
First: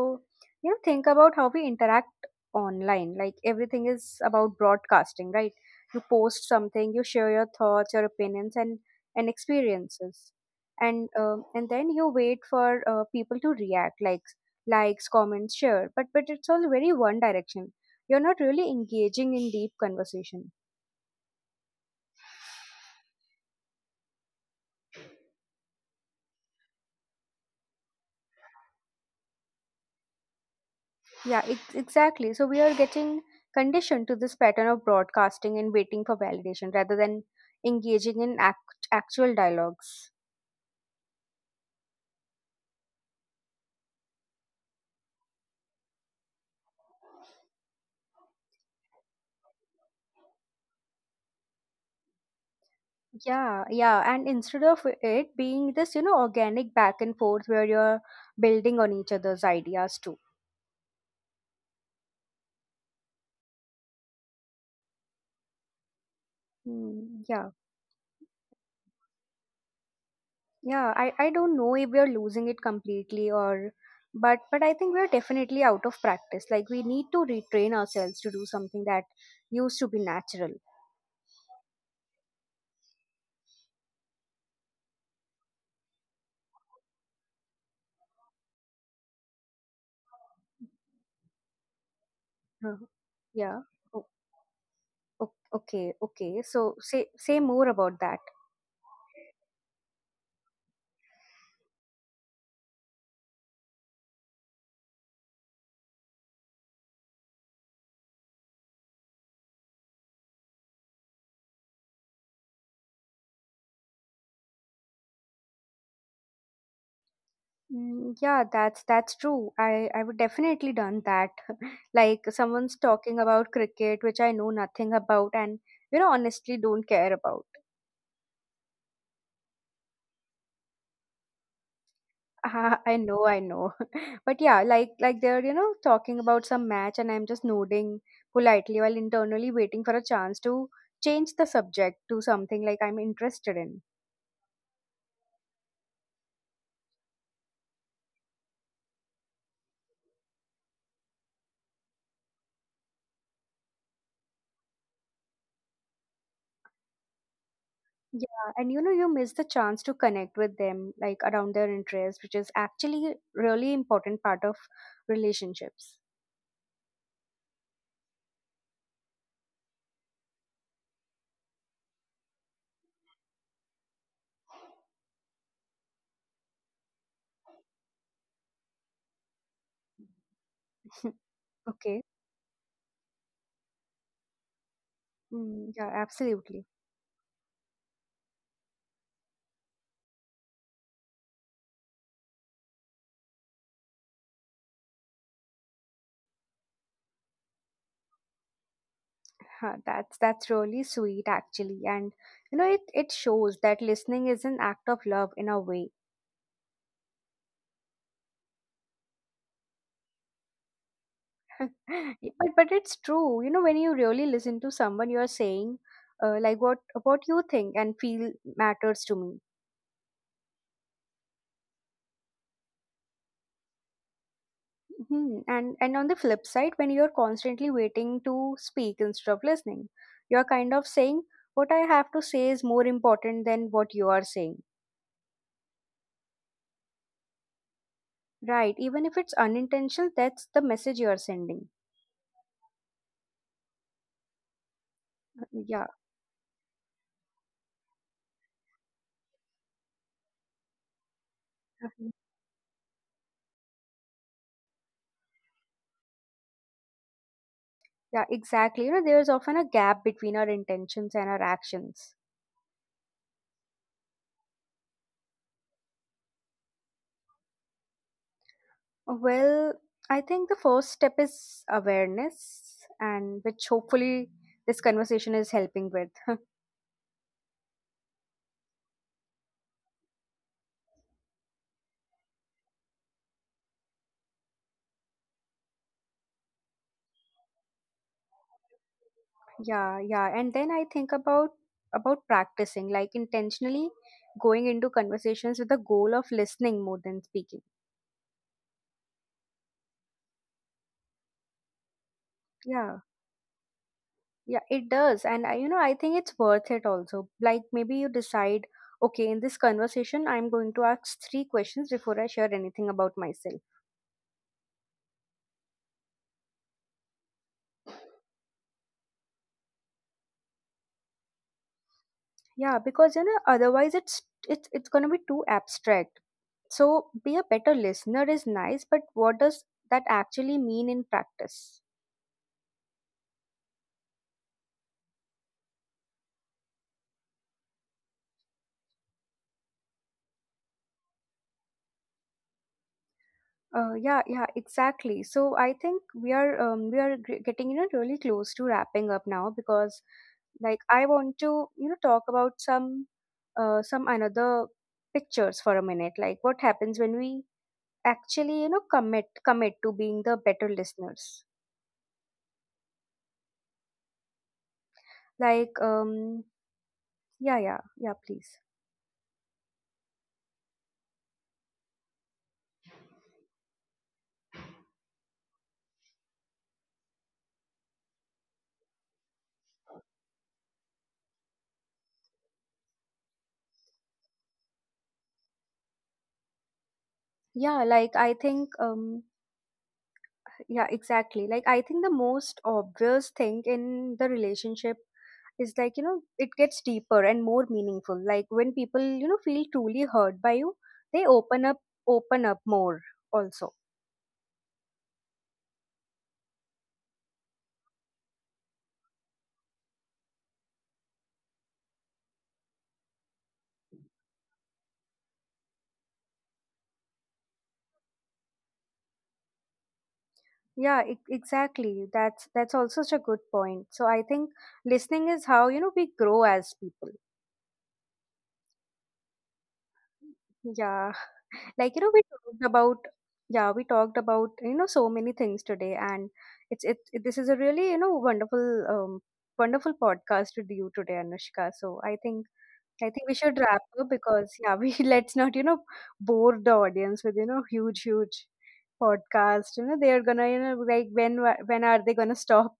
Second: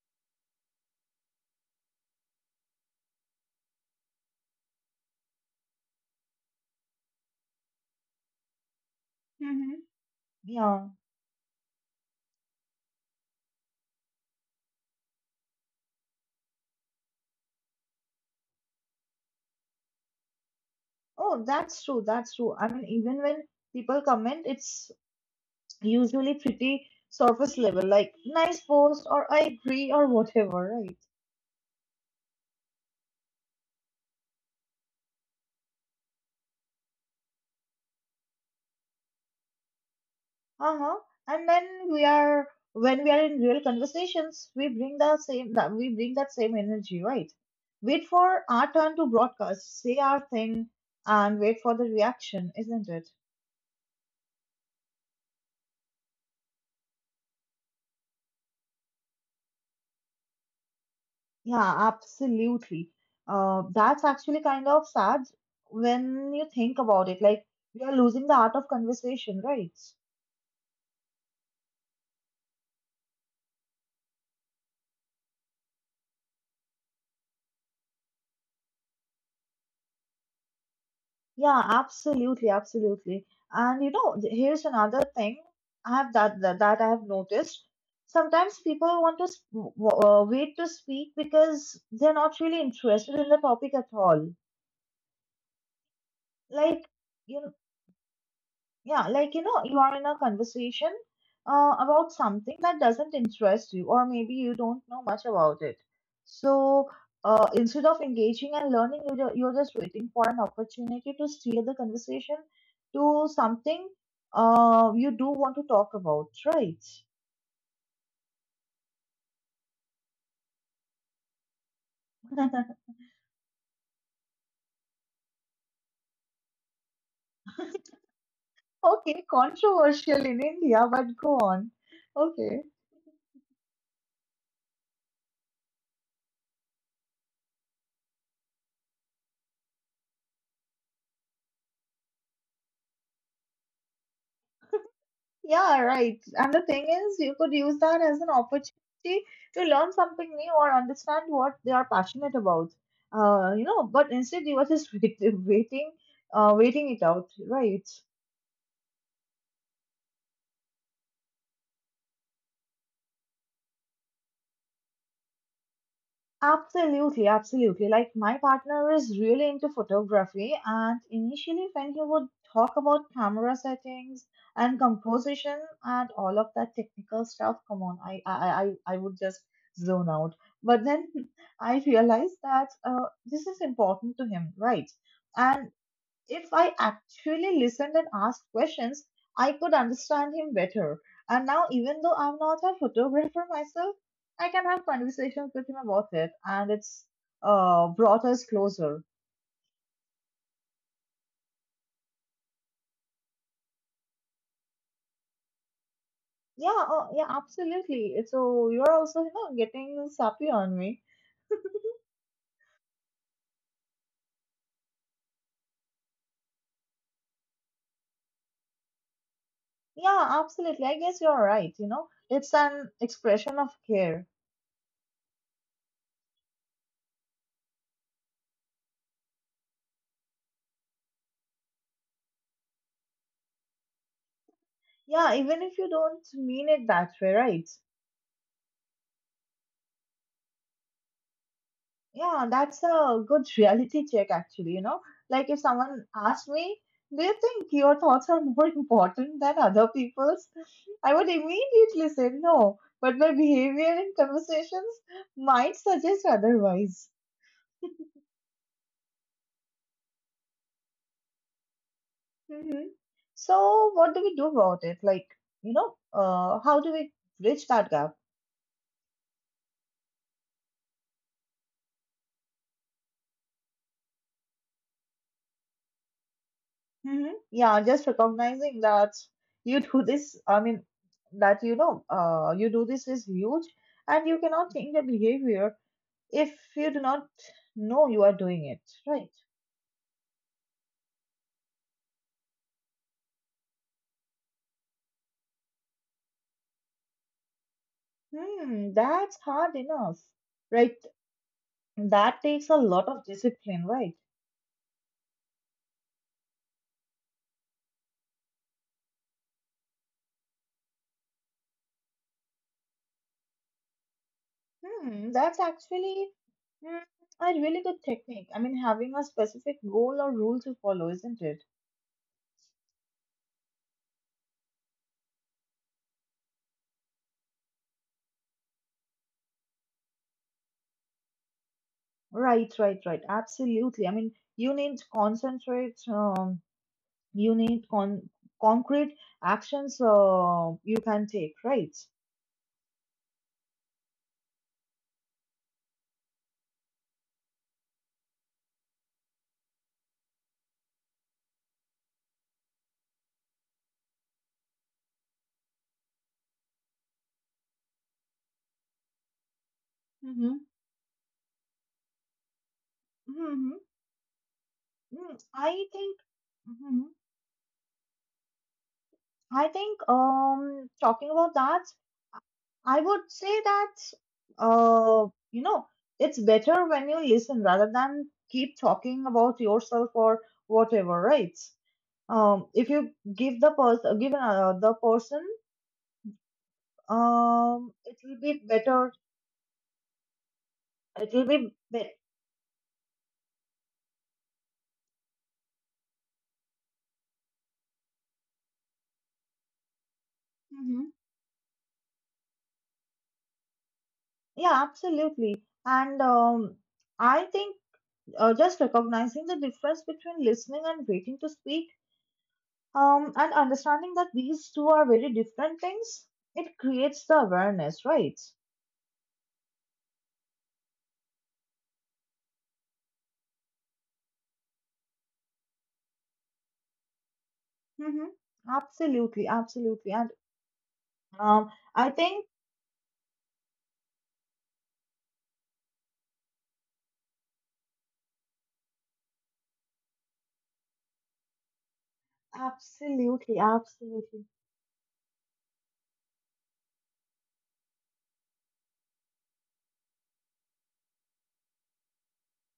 [SPEAKER 1] you know, think about how we interact online. Like, everything is about broadcasting, right? You post something, you share your thoughts, your opinions, and
[SPEAKER 2] mm-hmm,
[SPEAKER 1] experiences,
[SPEAKER 2] yeah.
[SPEAKER 1] and then you wait for, people to react, like, likes, comments, share. But it's all very one direction. You're not really engaging in deep conversation.
[SPEAKER 2] Oh, that's true. That's true. I mean, even when people comment, it's usually pretty surface level, like nice post or I agree or whatever, right?
[SPEAKER 1] Yeah, exactly. So we are getting conditioned to this pattern of broadcasting and waiting for validation rather than engaging in actual dialogues.
[SPEAKER 2] Uh-huh. And then we are when we are in real conversations, we bring that same energy, right? Wait for our turn to broadcast, say our thing, and wait for the reaction, isn't it?
[SPEAKER 1] Yeah, yeah. And instead of it being this, you know, organic back and forth where you're building on each other's ideas too.
[SPEAKER 2] Yeah, absolutely. That's actually kind of sad when you think about
[SPEAKER 1] Hmm,
[SPEAKER 2] it. Like,
[SPEAKER 1] yeah,
[SPEAKER 2] we are losing the art of conversation, right?
[SPEAKER 1] yeah. I don't know if we're losing it completely, or, but I think we're definitely out of practice. Like, we need to retrain ourselves to do something that used to be natural.
[SPEAKER 2] Yeah, absolutely, absolutely. And you know, here's another thing I have that that, that I have noticed. Sometimes people want to wait to speak because they're not really
[SPEAKER 1] Uh,
[SPEAKER 2] interested in the
[SPEAKER 1] Yeah.
[SPEAKER 2] topic at
[SPEAKER 1] Oh.
[SPEAKER 2] all.
[SPEAKER 1] Okay, okay. So,
[SPEAKER 2] Like,
[SPEAKER 1] say
[SPEAKER 2] you know,
[SPEAKER 1] more about that.
[SPEAKER 2] yeah, like, you know, you are in a conversation about something that doesn't interest you, or maybe you don't know much about it. So instead of engaging and learning, you're just waiting for an opportunity to steer the conversation to something you do want to talk about, right?
[SPEAKER 1] Mm, yeah, that's true. I would definitely done that. Like, someone's talking about cricket, which I know nothing about, and, you know, honestly don't care about.
[SPEAKER 2] Okay, controversial in India, but go on. Okay.
[SPEAKER 1] I know, I know. But yeah, like they're, you know, talking about some match, and I'm just nodding politely while internally waiting for a chance to change the subject to something like I'm interested in.
[SPEAKER 2] Yeah, right. And the thing is, you could use that as an opportunity to learn something new or understand what they are passionate about. You know, but instead you were just waiting, waiting it out, right?
[SPEAKER 1] Yeah, and you know, you miss the chance to connect with them, like around their interests, which is actually really important part of relationships.
[SPEAKER 2] Absolutely, absolutely. Like my partner is really into photography, and initially, when he would talk about camera settings and composition and all of that technical stuff, come on, I would just zone out. But then I
[SPEAKER 1] Okay.
[SPEAKER 2] realized that this is important to him, right?
[SPEAKER 1] Mm, yeah,
[SPEAKER 2] If
[SPEAKER 1] absolutely.
[SPEAKER 2] I actually listened and asked questions, I could understand him better. And now, even though I'm not a photographer myself, I can have conversations with him about it, and it's brought us closer.
[SPEAKER 1] Huh, that's really sweet, actually, and, you know, it shows that listening is an act of love in a way.
[SPEAKER 2] Yeah, oh, yeah, absolutely. It's- So you're also, you know, getting sappy on me.
[SPEAKER 1] Yeah, but it's true. You know, when you really listen to someone, you are saying, like, what you think and feel matters to me.
[SPEAKER 2] Yeah, absolutely. I guess you're right. You know, it's an expression of care.
[SPEAKER 1] Mhm. And on the flip side, when you're constantly waiting to speak instead of listening, you're kind of saying, what I have to say is more important than what you are saying.
[SPEAKER 2] Yeah, even if you don't mean it that way, right?
[SPEAKER 1] Right. Even if it's unintentional, that's the message you are sending.
[SPEAKER 2] Yeah, that's a good reality check, actually. You know, like if
[SPEAKER 1] Yeah.
[SPEAKER 2] someone asked me, do you think your thoughts are more important than other people's? I would immediately
[SPEAKER 1] Mhm.
[SPEAKER 2] say no, but my behavior in conversations might suggest otherwise.
[SPEAKER 1] Yeah, exactly. You know, there's often a gap between our intentions and our actions.
[SPEAKER 2] Hmm. So, what do we do about it? Like, you know, how do we bridge that gap?
[SPEAKER 1] Well, I think the first step is awareness, and which hopefully this conversation is helping with.
[SPEAKER 2] Hmm. Yeah, just recognizing that you do this, I mean, that, you know, you do this is huge, and you cannot change your behavior if you do not know you are doing it, right?
[SPEAKER 1] Yeah, yeah, and then I think about practicing, like, intentionally going into conversations with the goal of listening more than speaking.
[SPEAKER 2] Hmm, that's hard enough, right? That takes a
[SPEAKER 1] Yeah,
[SPEAKER 2] lot of discipline, right?
[SPEAKER 1] yeah, it does. And I, you know, I think it's worth it also. Like, maybe you decide, okay, in this conversation, I'm going to ask three questions before I share anything about myself.
[SPEAKER 2] Hmm, that's actually, hmm, a really good technique. I mean, having a specific goal or rule to follow, isn't it?
[SPEAKER 1] Yeah, because, you know, otherwise it's going to be too abstract. So, be a better listener is nice, but what does that actually mean in practice?
[SPEAKER 2] Right, right, right. Absolutely. I mean, you need concentrate. You need concrete actions. You can take, right?
[SPEAKER 1] Yeah, yeah, exactly. So I think we are getting, you know, really close to wrapping up now because, like, I want to, you know, talk about some, some another pictures for a minute. Like, what happens when we actually, you know, commit to being the
[SPEAKER 2] Mm-hmm.
[SPEAKER 1] better listeners.
[SPEAKER 2] Hmm.
[SPEAKER 1] Like
[SPEAKER 2] I think,
[SPEAKER 1] um
[SPEAKER 2] mhm.
[SPEAKER 1] yeah, yeah, yeah, please.
[SPEAKER 2] I think, talking about that, I would say that, you know, it's better when you listen rather than keep talking about yourself or whatever, right? If you give another person,
[SPEAKER 1] Yeah, like,
[SPEAKER 2] it
[SPEAKER 1] I
[SPEAKER 2] will be
[SPEAKER 1] think,
[SPEAKER 2] better.
[SPEAKER 1] yeah,
[SPEAKER 2] It
[SPEAKER 1] exactly.
[SPEAKER 2] will
[SPEAKER 1] Like,
[SPEAKER 2] be
[SPEAKER 1] I think the
[SPEAKER 2] better.
[SPEAKER 1] most obvious thing in the relationship is like, you know, it gets deeper and more meaningful. Like, when people, you know, feel truly hurt by you,
[SPEAKER 2] Hmm.
[SPEAKER 1] they open up more also.
[SPEAKER 2] Yeah, absolutely. And I think just recognizing the difference between listening and waiting to speak, um, and understanding that these two are very different things, it creates the awareness, right?
[SPEAKER 1] Yeah, exactly. That's also such a good point. So I think listening is how, you know, we grow as people.
[SPEAKER 2] Mm-hmm. Absolutely, absolutely. And
[SPEAKER 1] Yeah,
[SPEAKER 2] um,
[SPEAKER 1] like you know,
[SPEAKER 2] I
[SPEAKER 1] we
[SPEAKER 2] think
[SPEAKER 1] talked about yeah, we talked about, you know, so many things today, and it's it, it this is a really, you know, wonderful, podcast with you today, Anushka. So I think we should
[SPEAKER 2] absolutely,
[SPEAKER 1] wrap up
[SPEAKER 2] absolutely.
[SPEAKER 1] because, yeah, we let's not, you know, bore the audience with, you know, huge, huge podcast. You know, they are gonna, you know, like, when, when are they gonna stop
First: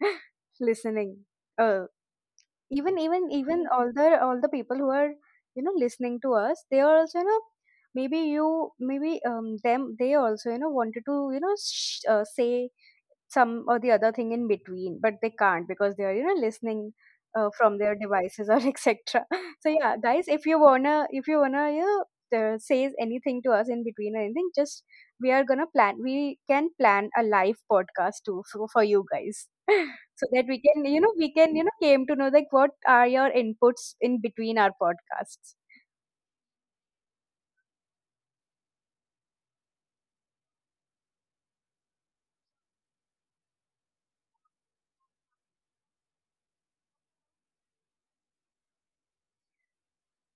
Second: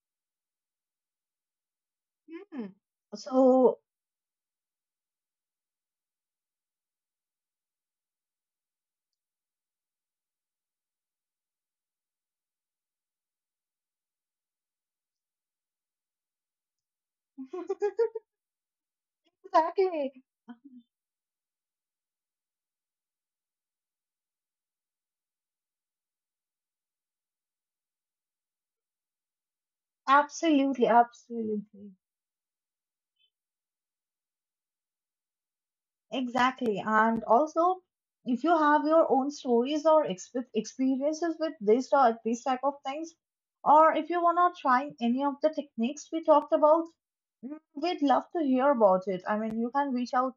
[SPEAKER 1] listening? Uh,
[SPEAKER 2] Hmm.
[SPEAKER 1] even even even Mhm.
[SPEAKER 2] So,
[SPEAKER 1] All the people who are, you know, listening to us, they are also, you know, maybe you maybe, them, they also, you know, wanted to, you know, say some or the other thing in between, but they can't because they are, you know, listening, from their devices, or etc. So, yeah
[SPEAKER 2] exactly,
[SPEAKER 1] guys, if you wanna, you know, say anything to us in between or anything, just we can plan a live podcast too for, you guys. So that
[SPEAKER 2] absolutely,
[SPEAKER 1] we can, you
[SPEAKER 2] absolutely.
[SPEAKER 1] know, came to know like what are your inputs in between our podcasts.
[SPEAKER 2] Exactly. And also, if you have your own stories or exp experiences with this or these type of things, or if you wanna try any of the techniques we talked about, mm, we'd love to hear about it. I mean, you can reach out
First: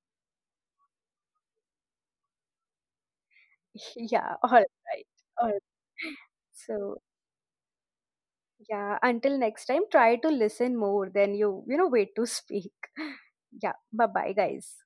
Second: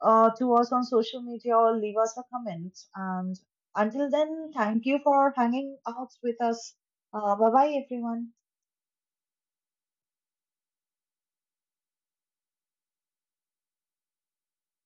[SPEAKER 2] to us on social media or leave us a comment. And until
[SPEAKER 1] Yeah,
[SPEAKER 2] then, thank you for
[SPEAKER 1] all right.
[SPEAKER 2] hanging out with us.
[SPEAKER 1] So,
[SPEAKER 2] Bye bye, everyone.
[SPEAKER 1] yeah, until next time, try to listen more than you know, wait to speak. Yeah, bye bye guys.